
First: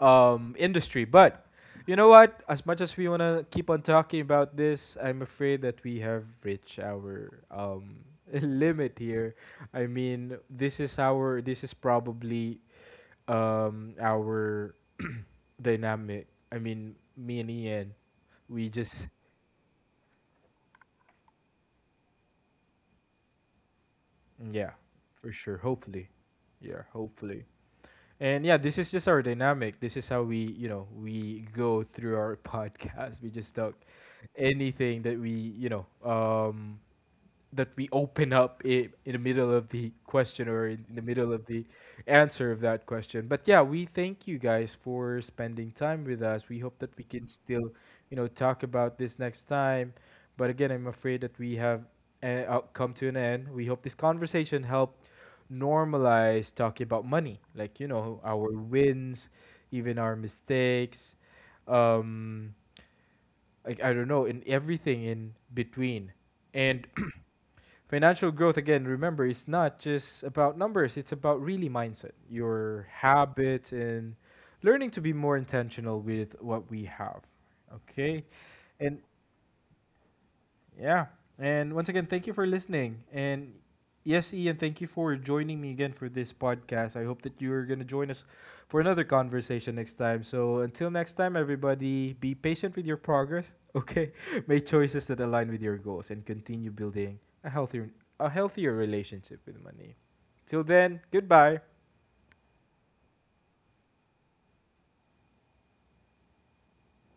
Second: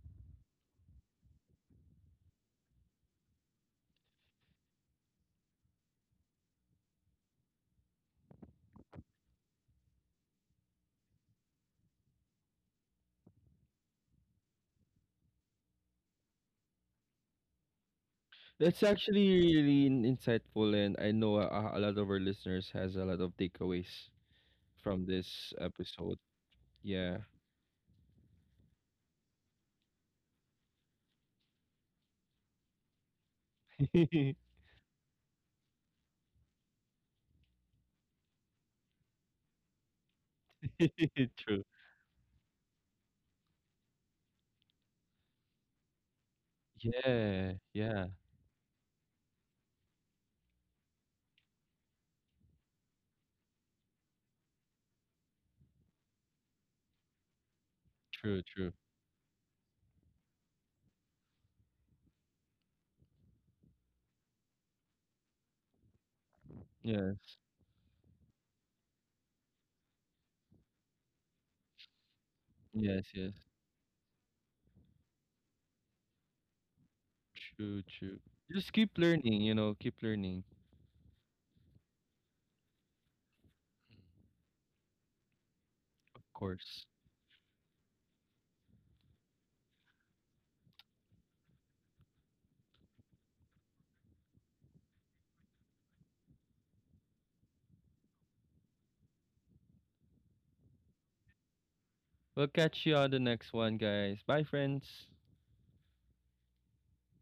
A: industry. But you know what? As much as we want to keep on talking about this, I'm afraid that we have reached our limit here. I mean, this is our this is probably our dynamic. I mean, me and Ian, we
B: That's
A: just
B: actually really insightful, and I know a lot of our listeners has a lot of takeaways
A: yeah,
B: from
A: for
B: this
A: sure.
B: episode.
A: Hopefully, yeah,
B: Yeah.
A: hopefully. And yeah, this is just our dynamic. This is how we, you know, we go through our podcast. We just talk anything that we you know that we open up I in the middle of the question or in the middle of
B: True.
A: the answer of that question. But yeah, we thank you guys for spending time with us. We hope that we can
B: Yeah,
A: still
B: yeah.
A: you know talk about this next time. But again, I'm afraid that we have come to an end. We hope this conversation helped normalize talking about money, like you know
B: True,
A: our
B: true.
A: wins, even our mistakes. Um, like I don't know, in everything in between. And
B: Yes.
A: financial growth again, remember, it's not just about numbers, it's about really mindset, your
B: Yes, yes.
A: habit and learning to be more intentional with what we have.
B: True, true.
A: Okay?
B: Just keep
A: And
B: learning, you know, keep learning,
A: yeah. And once again, thank you for listening. And yes, Ian, thank you for joining me again for
B: of
A: this
B: course.
A: podcast. I hope that you're going to join us for another conversation next time. So until next time, everybody, be patient with your progress, okay? Make choices that align with your goals and continue building a healthier relationship with money. Till then, goodbye.
B: We'll catch you on the next one, guys. Bye, friends.